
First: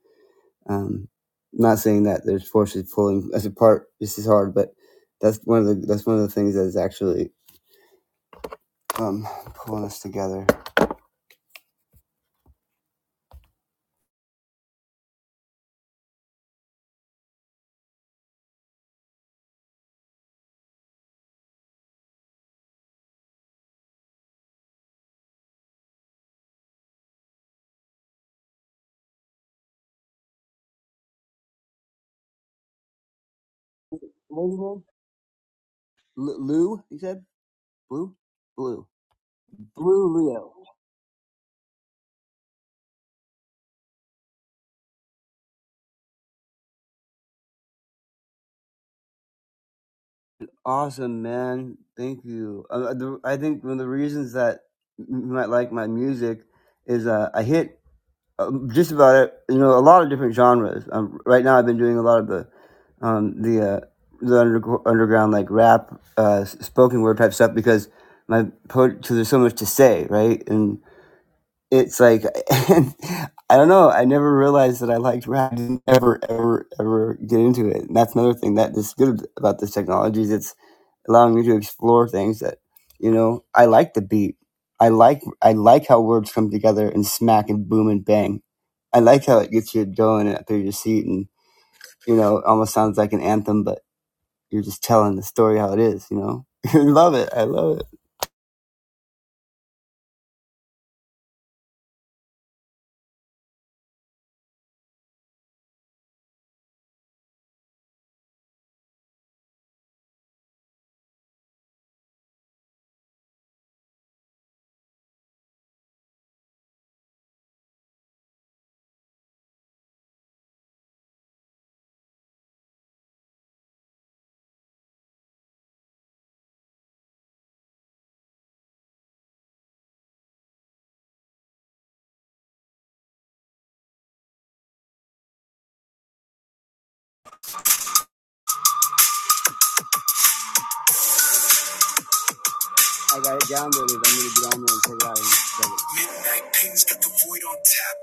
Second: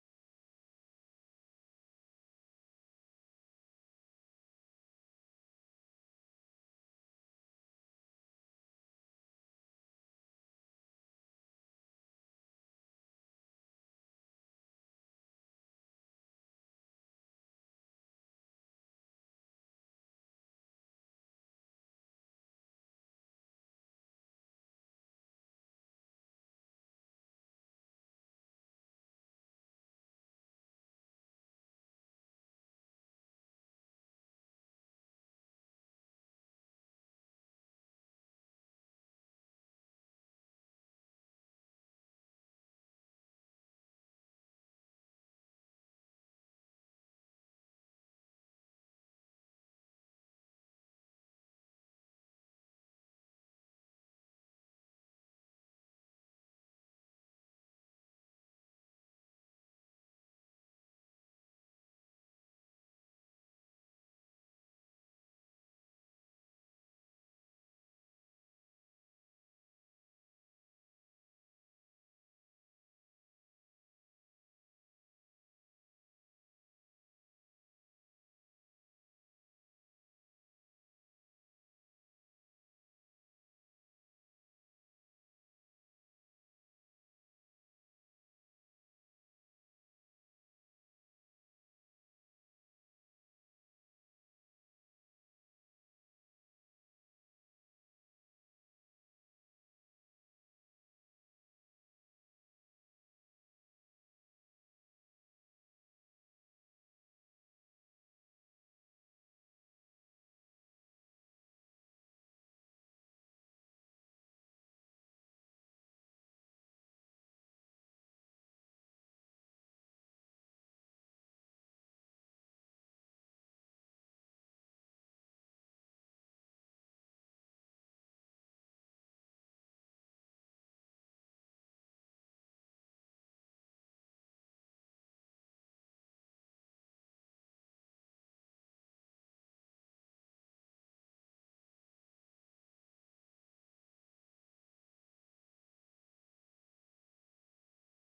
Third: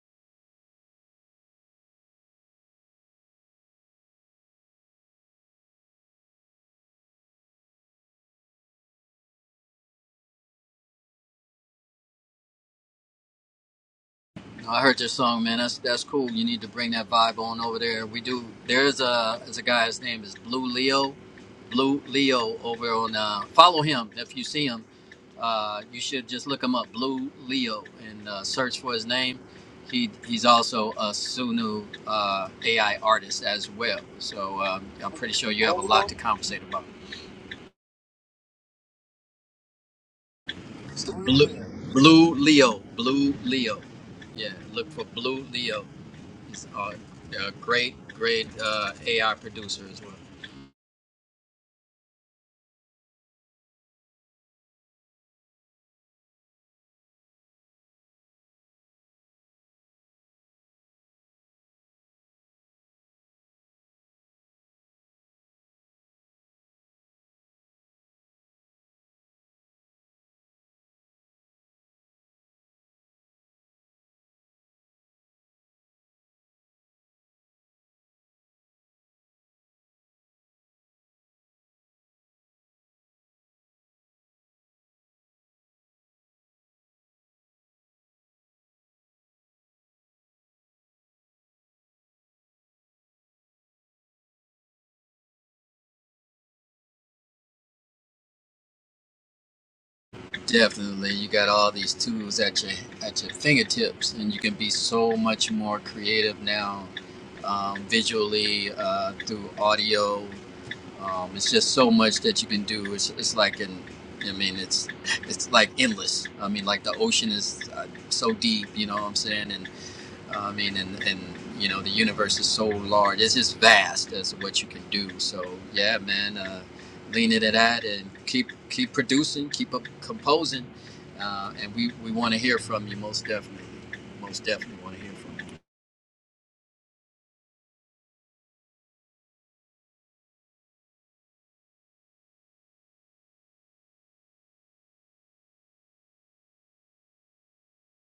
Speaker 1: um, not saying that there's forces pulling us apart this is hard but that's one of the that's one of the things that is actually um pulling this together.
Speaker 2: I heard your song, man. That's that's cool. You need to bring that vibe on over there. We do. There's a there's a guy. His name is Blue Leo. Blue Leo over on. Uh, follow him if you see him. Uh, you should just look him up, Blue Leo, and uh, search for his name. He he's also a Sunu uh, AI artist as well.
Speaker 1: What was his
Speaker 2: So
Speaker 1: name?
Speaker 2: um, I'm pretty sure you have a lot to
Speaker 1: L-
Speaker 2: conversate
Speaker 1: Lou,
Speaker 2: about.
Speaker 1: he said? Blue? Blue. Blue Leo.
Speaker 2: Blue Blue Leo. Blue Leo. Yeah, look for Blue Leo. He's a, a great, great uh, AI producer as well.
Speaker 1: Awesome, man. Thank you. Uh, uh, the, I think one of the reasons that you might like my music is uh, I hit uh, just about it, you know, a lot of different genres. Um, right now, I've been doing a lot of the um, the uh, the under- underground like rap, uh, s- spoken word type stuff because my poet, 'cause there's so much to say, right? and. it's like *laughs* and I don't know. I never realized that I liked rap. I didn't ever, ever, ever get into it. And that's another thing that is good about this technology is it's allowing me to explore things that you know. I like the beat. I like I like how words come together and smack and boom and bang. I like how it gets you going up through your seat and you know it almost sounds like an anthem, but you're just telling the story how it is. You know, *laughs* I love it. I love it.
Speaker 2: Definitely, you got all these tools at your at your fingertips, and you can be so much more creative now, um, visually uh, through audio. Um, it's just so much that you can do. It's, it's like an, I mean, it's it's like endless. I mean, like the ocean is uh, so deep. You know what I'm saying? And I mean, and, and you know, the universe is so large. It's just vast as to what you can do. So yeah, man, uh, lean into that and keep keep producing, keep up composing, uh, and we we want to hear from you most definitely, most definitely want to hear from you.
Speaker 1: I got it downloaded. I need to get on there and check it out. Midnight pins got the void on tap.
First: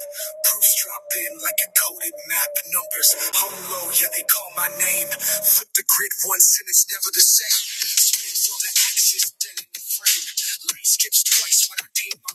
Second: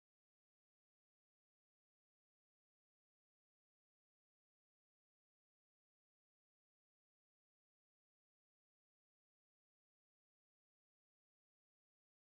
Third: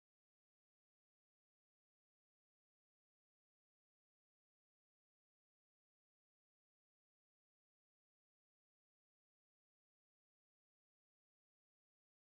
Speaker 1: Proofs drop in like a coded map. Numbers hung low, yeah, they call my name. Flip the grid once and it's never the same. Spins on the axis, dead in the frame. Light skips twice when I paint my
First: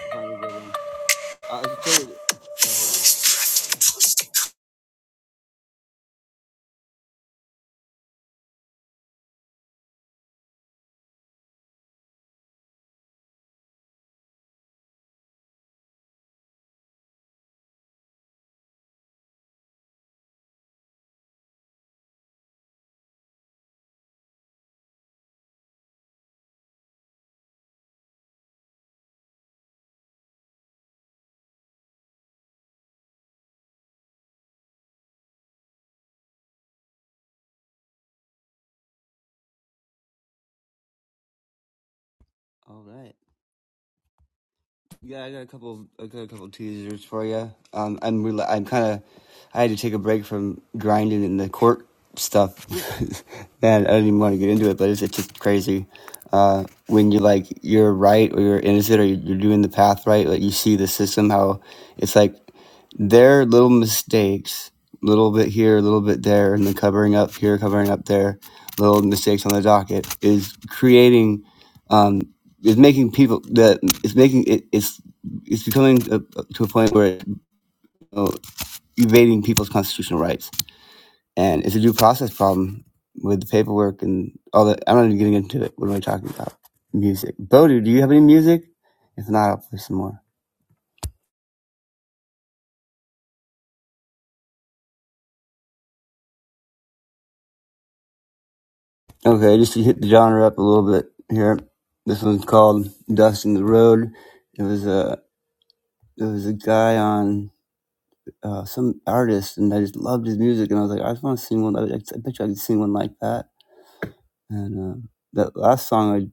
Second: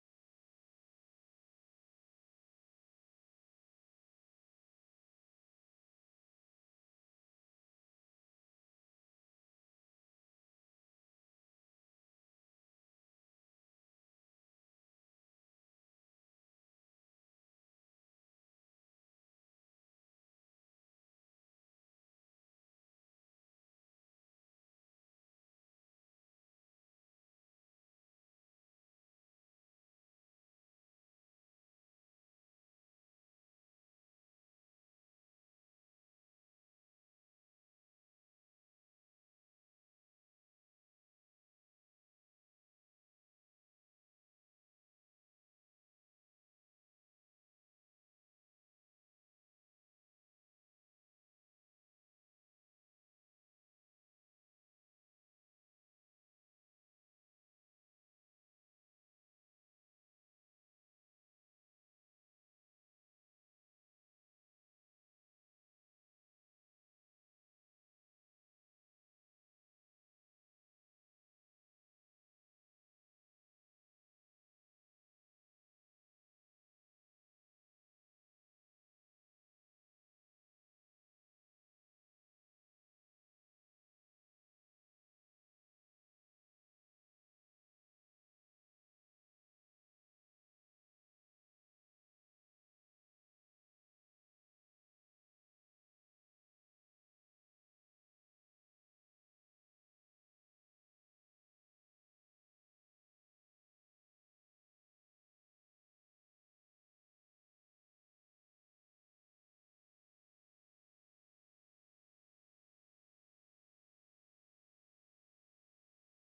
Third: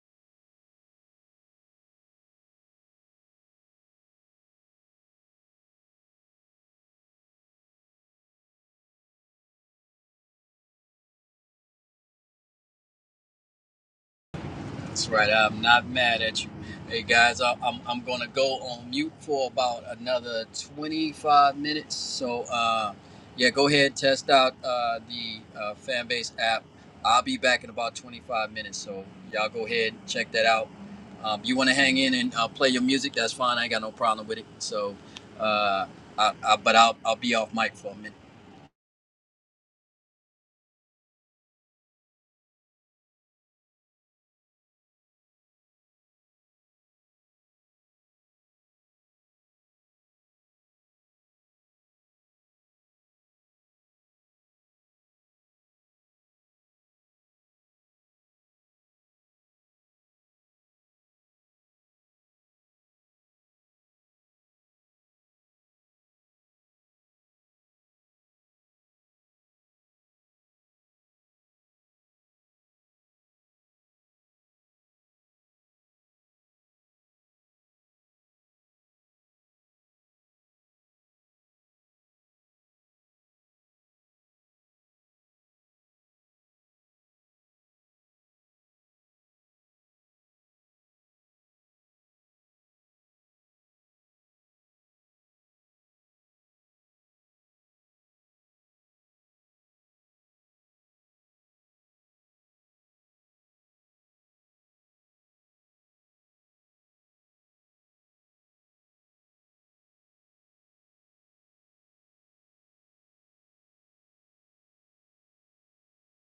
Speaker 1: flame. Oh, Uh,
Speaker 2: That's right. I'm not mad at you. Hey guys, I- I'm I'm gonna go on mute for about another 25 minutes. So uh, yeah, go ahead and test out uh, the uh, fan app. I'll be back in about 25 minutes. So y'all go ahead and check that out. Um, you want to hang in and uh, play your music? That's fine. I ain't got no problem with it. So, uh, I, I, but I'll I'll be off mic for a minute.
Speaker 1: All right. Yeah, I got a couple. I got a couple teasers for you. Um, I'm rela I'm kind of. I had to take a break from grinding in the court stuff. *laughs* Man, I do not even want to get into it, but it's, it's just crazy. Uh, when you like you're right or you're innocent or you- you're doing the path right, like you see the system how it's like their little mistakes, little bit here, a little bit there, and the covering up here, covering up there, little mistakes on the docket is creating. um it's making people that it's making it, it's it's becoming a, to a point where it's you know, evading people's constitutional rights, and it's a due process problem with the paperwork and all that. I'm not even getting into it. What am I talking about? Music. Bodu, do you have any music? If not, I'll play some more. Okay, just to hit the genre up a little bit here. This one's called "Dust in the Road." It was a it was a guy on uh, some artist, and I just loved his music, and I was like, I just want to sing one. I, bet you I could sing one like that And um, that last song, I,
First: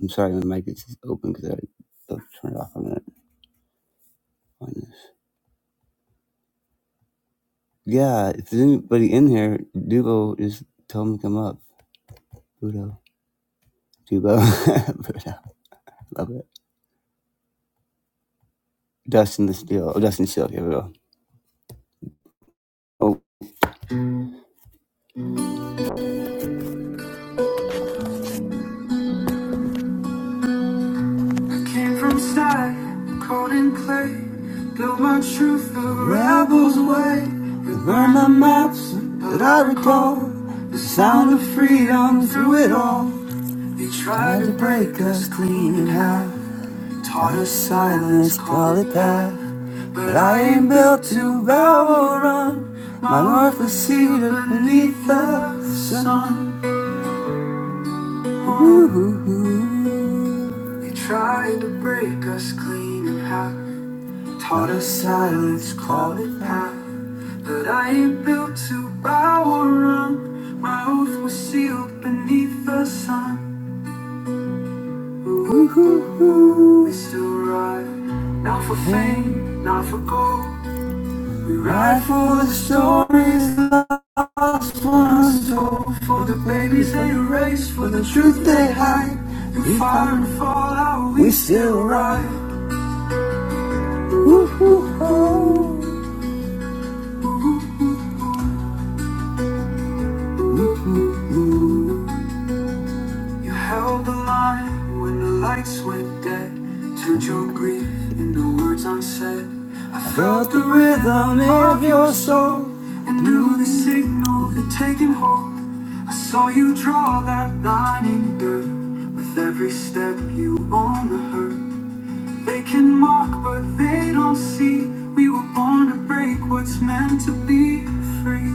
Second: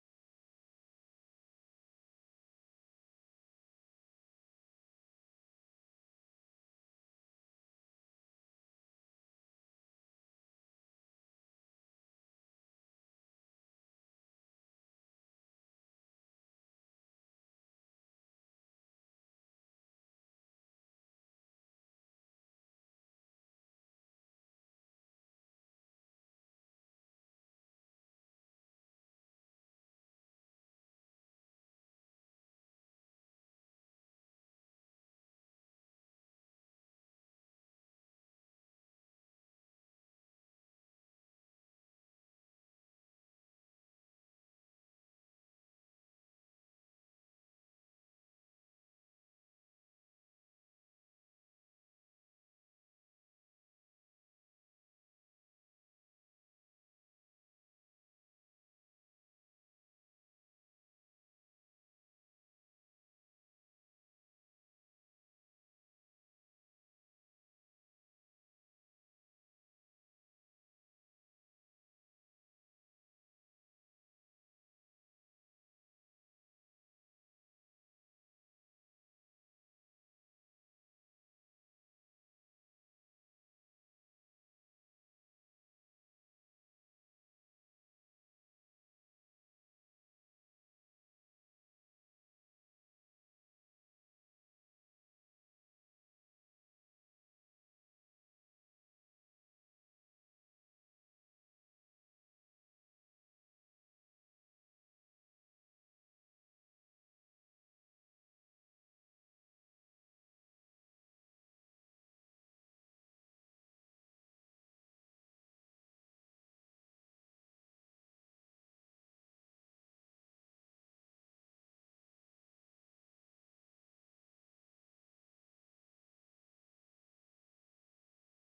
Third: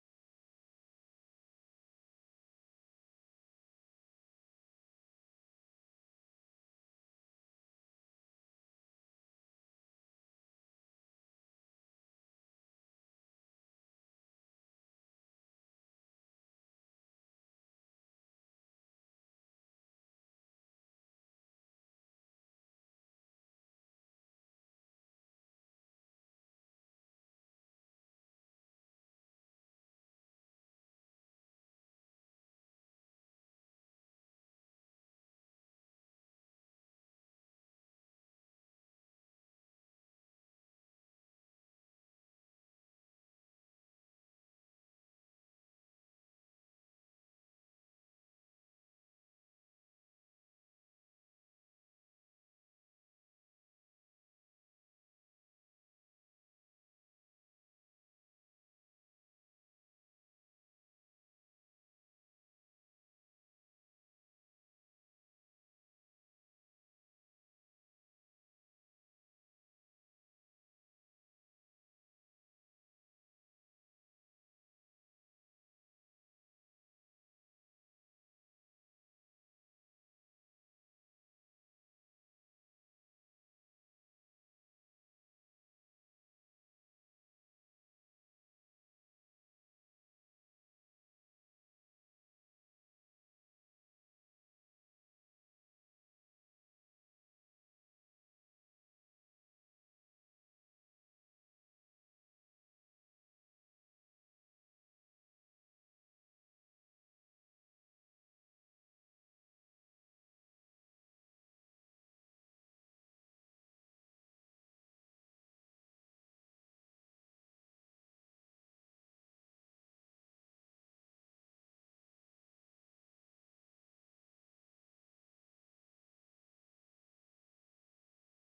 Speaker 1: I'm sorry, my mic is open because I I'll turn it off on, it, on this. Yeah, if there's anybody in here, Dubo, just tell them to come up. Budo. Dubo. *laughs* Budo. Love it. Dustin the Steel. Oh, Dustin Steel. Here we go. Oh. Rebels away, they burn the maps that I recall. The sound of freedom through it all. Tried to break us clean in half. Taught us silence, call it that. But I ain't built to Babylon. My life is seated beneath the sun. We still ride. Woo-hoo-hoo. You held the line when the lights went dead. Turned your grief into words unsaid. Felt the rhythm of your soul and knew the signal had taken hold. I saw you draw that line in dirt. With every step you own the hurt. They can mock, but they don't see. We were born to break what's meant to be free.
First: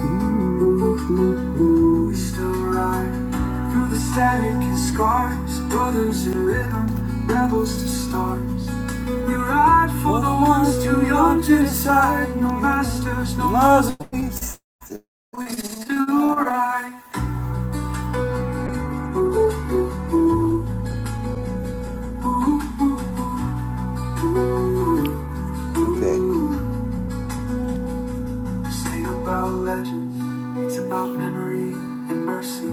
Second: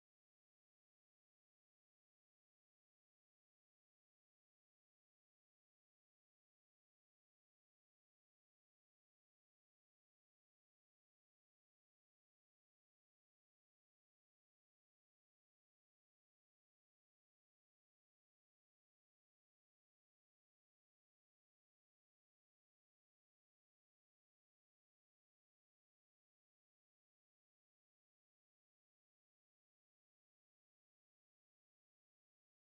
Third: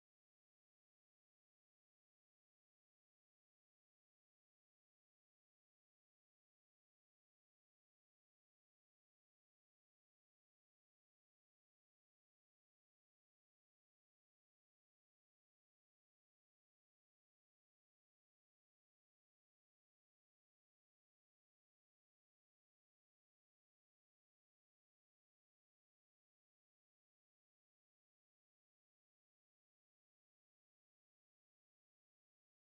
Speaker 1: Ooh, we still ride through the static and scars. Brothers in rhythm, rebels to stars. We ride for the ones too young to decide. No masters, no laws. We still ride. Okay. Sing about legends. It's about memory and mercy.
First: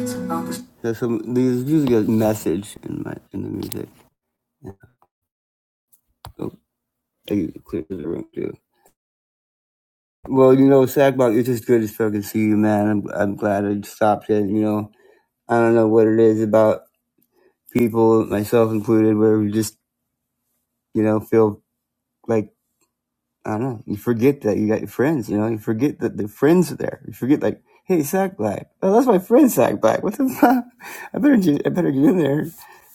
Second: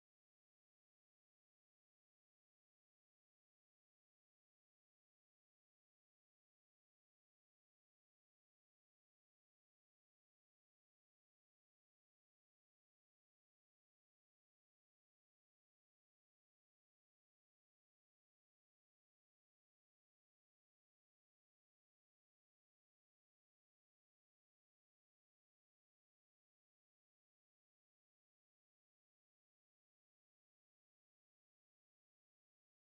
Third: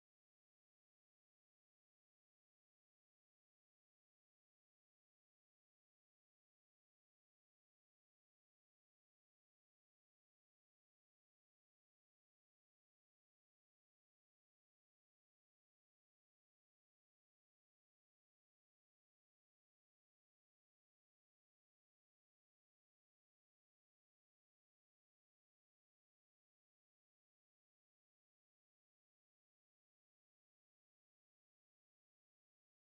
Speaker 1: It's about the. There's some. There's usually a message in my in the music. So I get it clear to the room too. Well, you know, Sackbot, it's just good as fucking see you, man. I'm I'm glad I stopped it. You know, I don't know what it is about people, myself included, where we just you know feel like I don't know. You forget that you got your friends. You know, you forget that the friends are there. You forget like, hey, Sack Black. Oh, that's my friend Sack Black. *laughs* What the fuck? I better get, I better get in there.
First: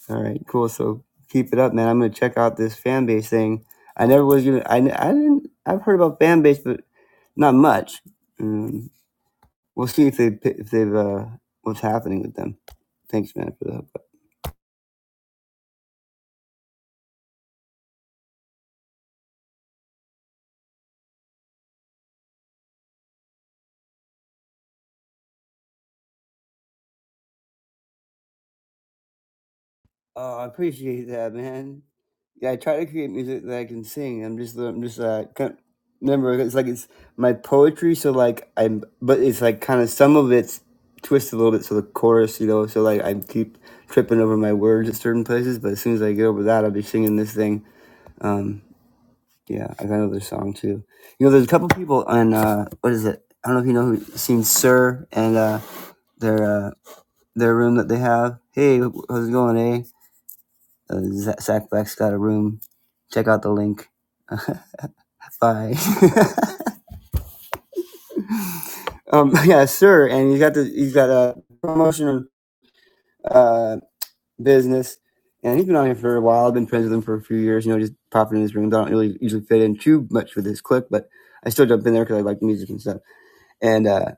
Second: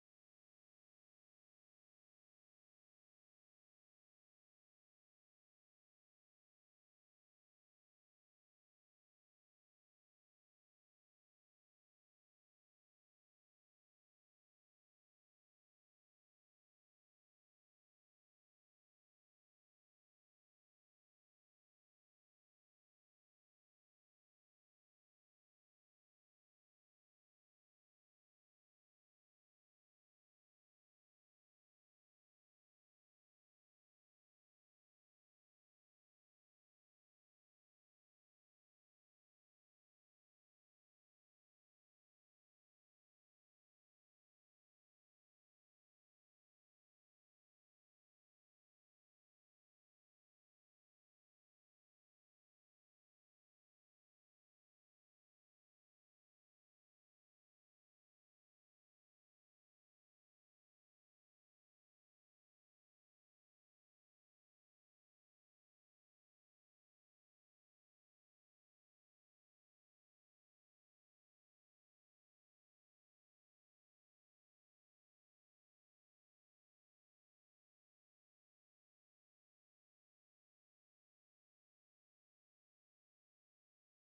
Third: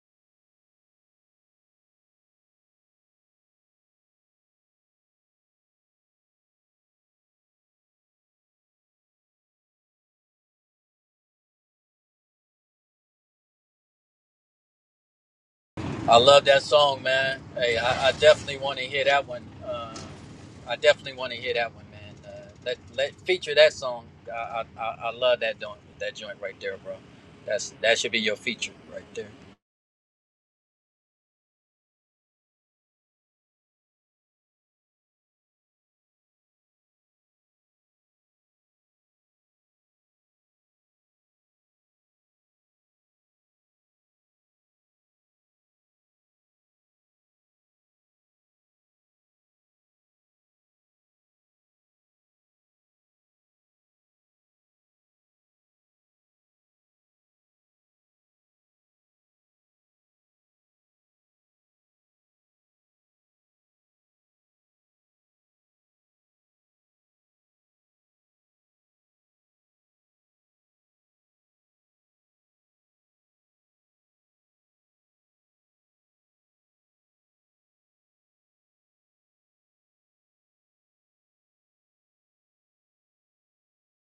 Speaker 1: All right, cool. So keep it up, man. I'm gonna check out this fan base thing. I never was gonna. I, didn't. I've heard about fan base, but not much. Um, we'll see if they if they've uh, what's happening with them. Thanks, man, for the. help.
Speaker 2: I love that song, man. Hey, I, I definitely want to hear that one. Uh, I definitely want to hear that one, man. Uh, let let feature that song. I I, I I love that joint, that joint right there, bro. That's that should be your feature right there.
Speaker 1: Oh, I appreciate that, man. yeah, I try to create music that I can sing. I'm just, I'm just, uh, kind remember, it's like it's my poetry. So like I'm, but it's like kind of some of it's twisted a little bit. So the chorus, you know, so like I keep tripping over my words at certain places. But as soon as I get over that, I'll be singing this thing. Um, yeah, I got another song too. You know, there's a couple people on uh, what is it? I don't know if you know who seen Sir and uh, their uh, their room that they have. Hey, how's it going, eh? Uh, Zach Black's got a room. Check out the link. *laughs* Bye. *laughs* um, yeah, sure. And he's got the he's got a promotion uh, business, and he's been on here for a while. I've been friends with him for a few years. You know, just popping in his rooms. I don't really usually fit in too much with his clique, but I still jump in there because I like music and stuff. And uh,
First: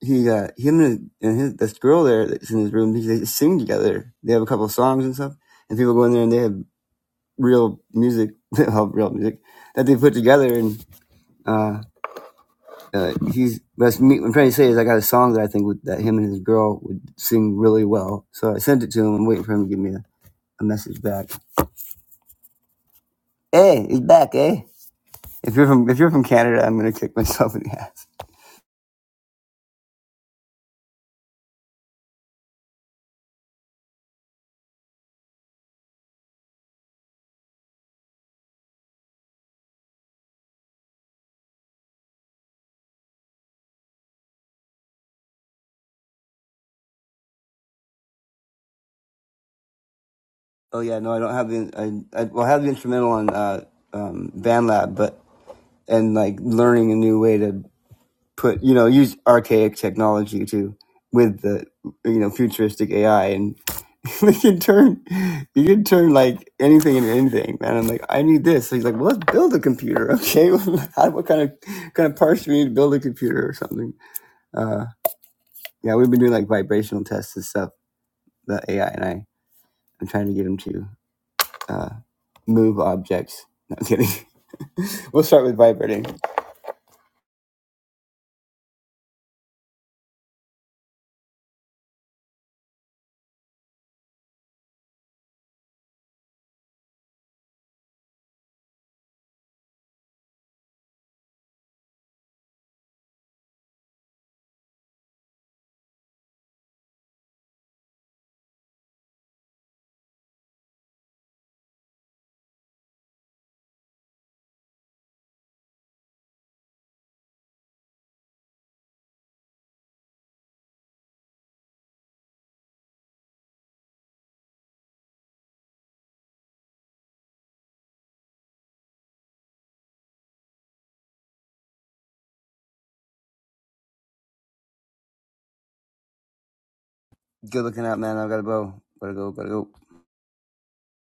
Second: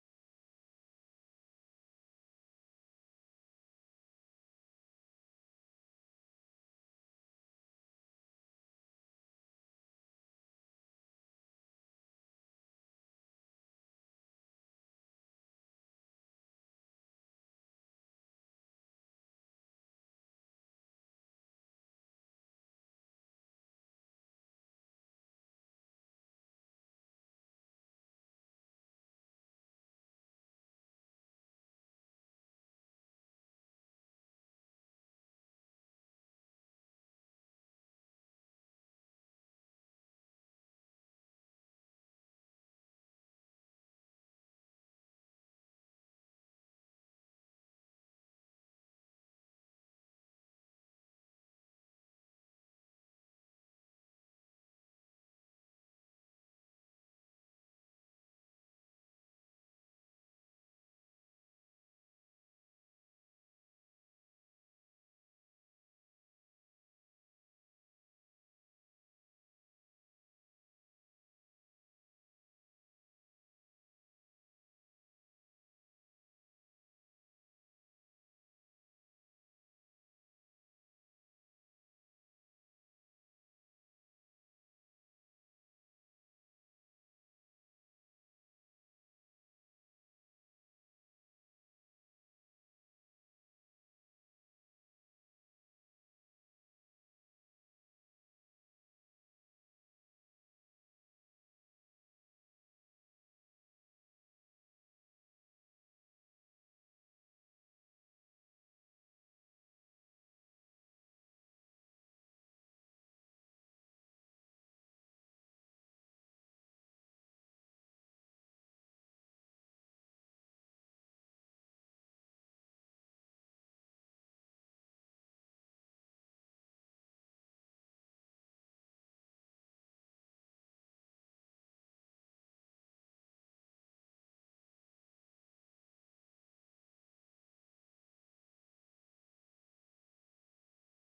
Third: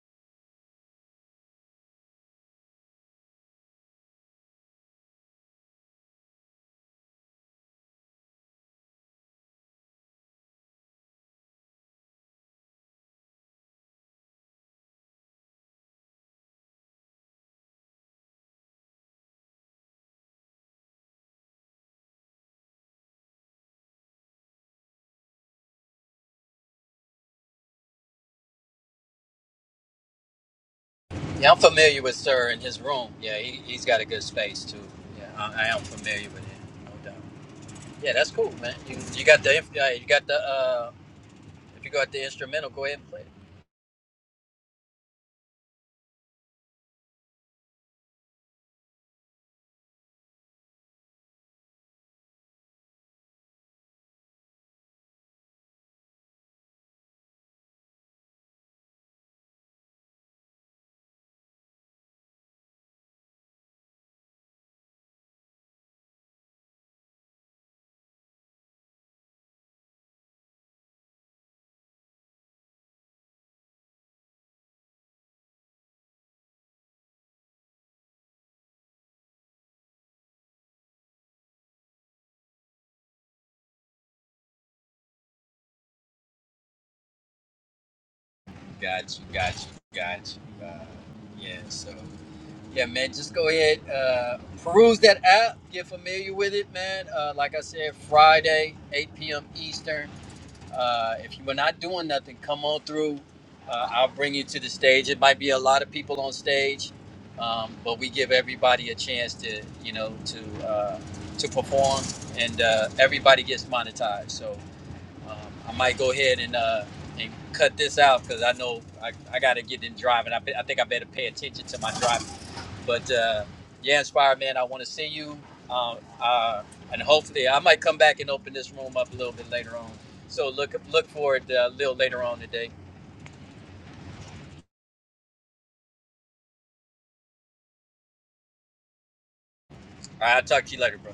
Speaker 1: he, uh, him and, his, and his, this girl there that's in his room, they, they sing together. They have a couple of songs and stuff, and people go in there and they have real music, *laughs* well, real music that they put together and Uh, uh, he's that's me. What I'm trying to say is I got a song that I think would, that him and his girl would sing really well. So I sent it to him. I'm waiting for him to give me a, a message back. Hey, he's back, eh? If you're from if you're from Canada, I'm gonna kick myself in the ass.
Speaker 2: Yeah, I'm familiar with Sir and his room. Yeah, he he's got a good space too. Yeah, I, I am familiar with him, no doubt. Yeah, that's cool, man. You you got the inf- uh, you got the uh, if you got the instrumental, go ahead and play it.
Speaker 1: Oh yeah, no, I don't have the I, I well I have the instrumental on uh, um, BandLab, but and like learning a new way to put you know use archaic technology to with the you know futuristic AI and. *laughs* we can turn you can turn like anything into anything man i'm like i need this so he's like well let's build a computer *laughs* okay *laughs* How, what kind of kind of parts do we need to build a computer or something uh yeah we've been doing like vibrational tests and stuff the ai and i i'm trying to get him to uh move objects not kidding *laughs* we'll start with vibrating
Speaker 2: Got you, got you, got you. Uh, yeah, so. Yeah, man, just go ahead, uh, peruse that app, get familiar with it, man. Uh, like I said, Friday, 8 p.m. Eastern. Uh, if you were not doing nothing, come on through. Uh, I'll bring you to the stage. It might be a lot of people on stage, um, but we give everybody a chance to, you know, to uh, to perform, and uh, everybody gets monetized. So um, I might go ahead and uh, and cut this out because I know I, I got to get in driving. I, be- I think I better pay attention to my driving. But uh, yeah, Inspire Man, I want to see you. Um, uh, and hopefully, I might come back and open this room up a little bit later on. So look look forward uh, a little later on today.
Speaker 1: good looking out man i've got a bow. gotta go gotta go
Speaker 2: All right, I'll talk to you later, bro.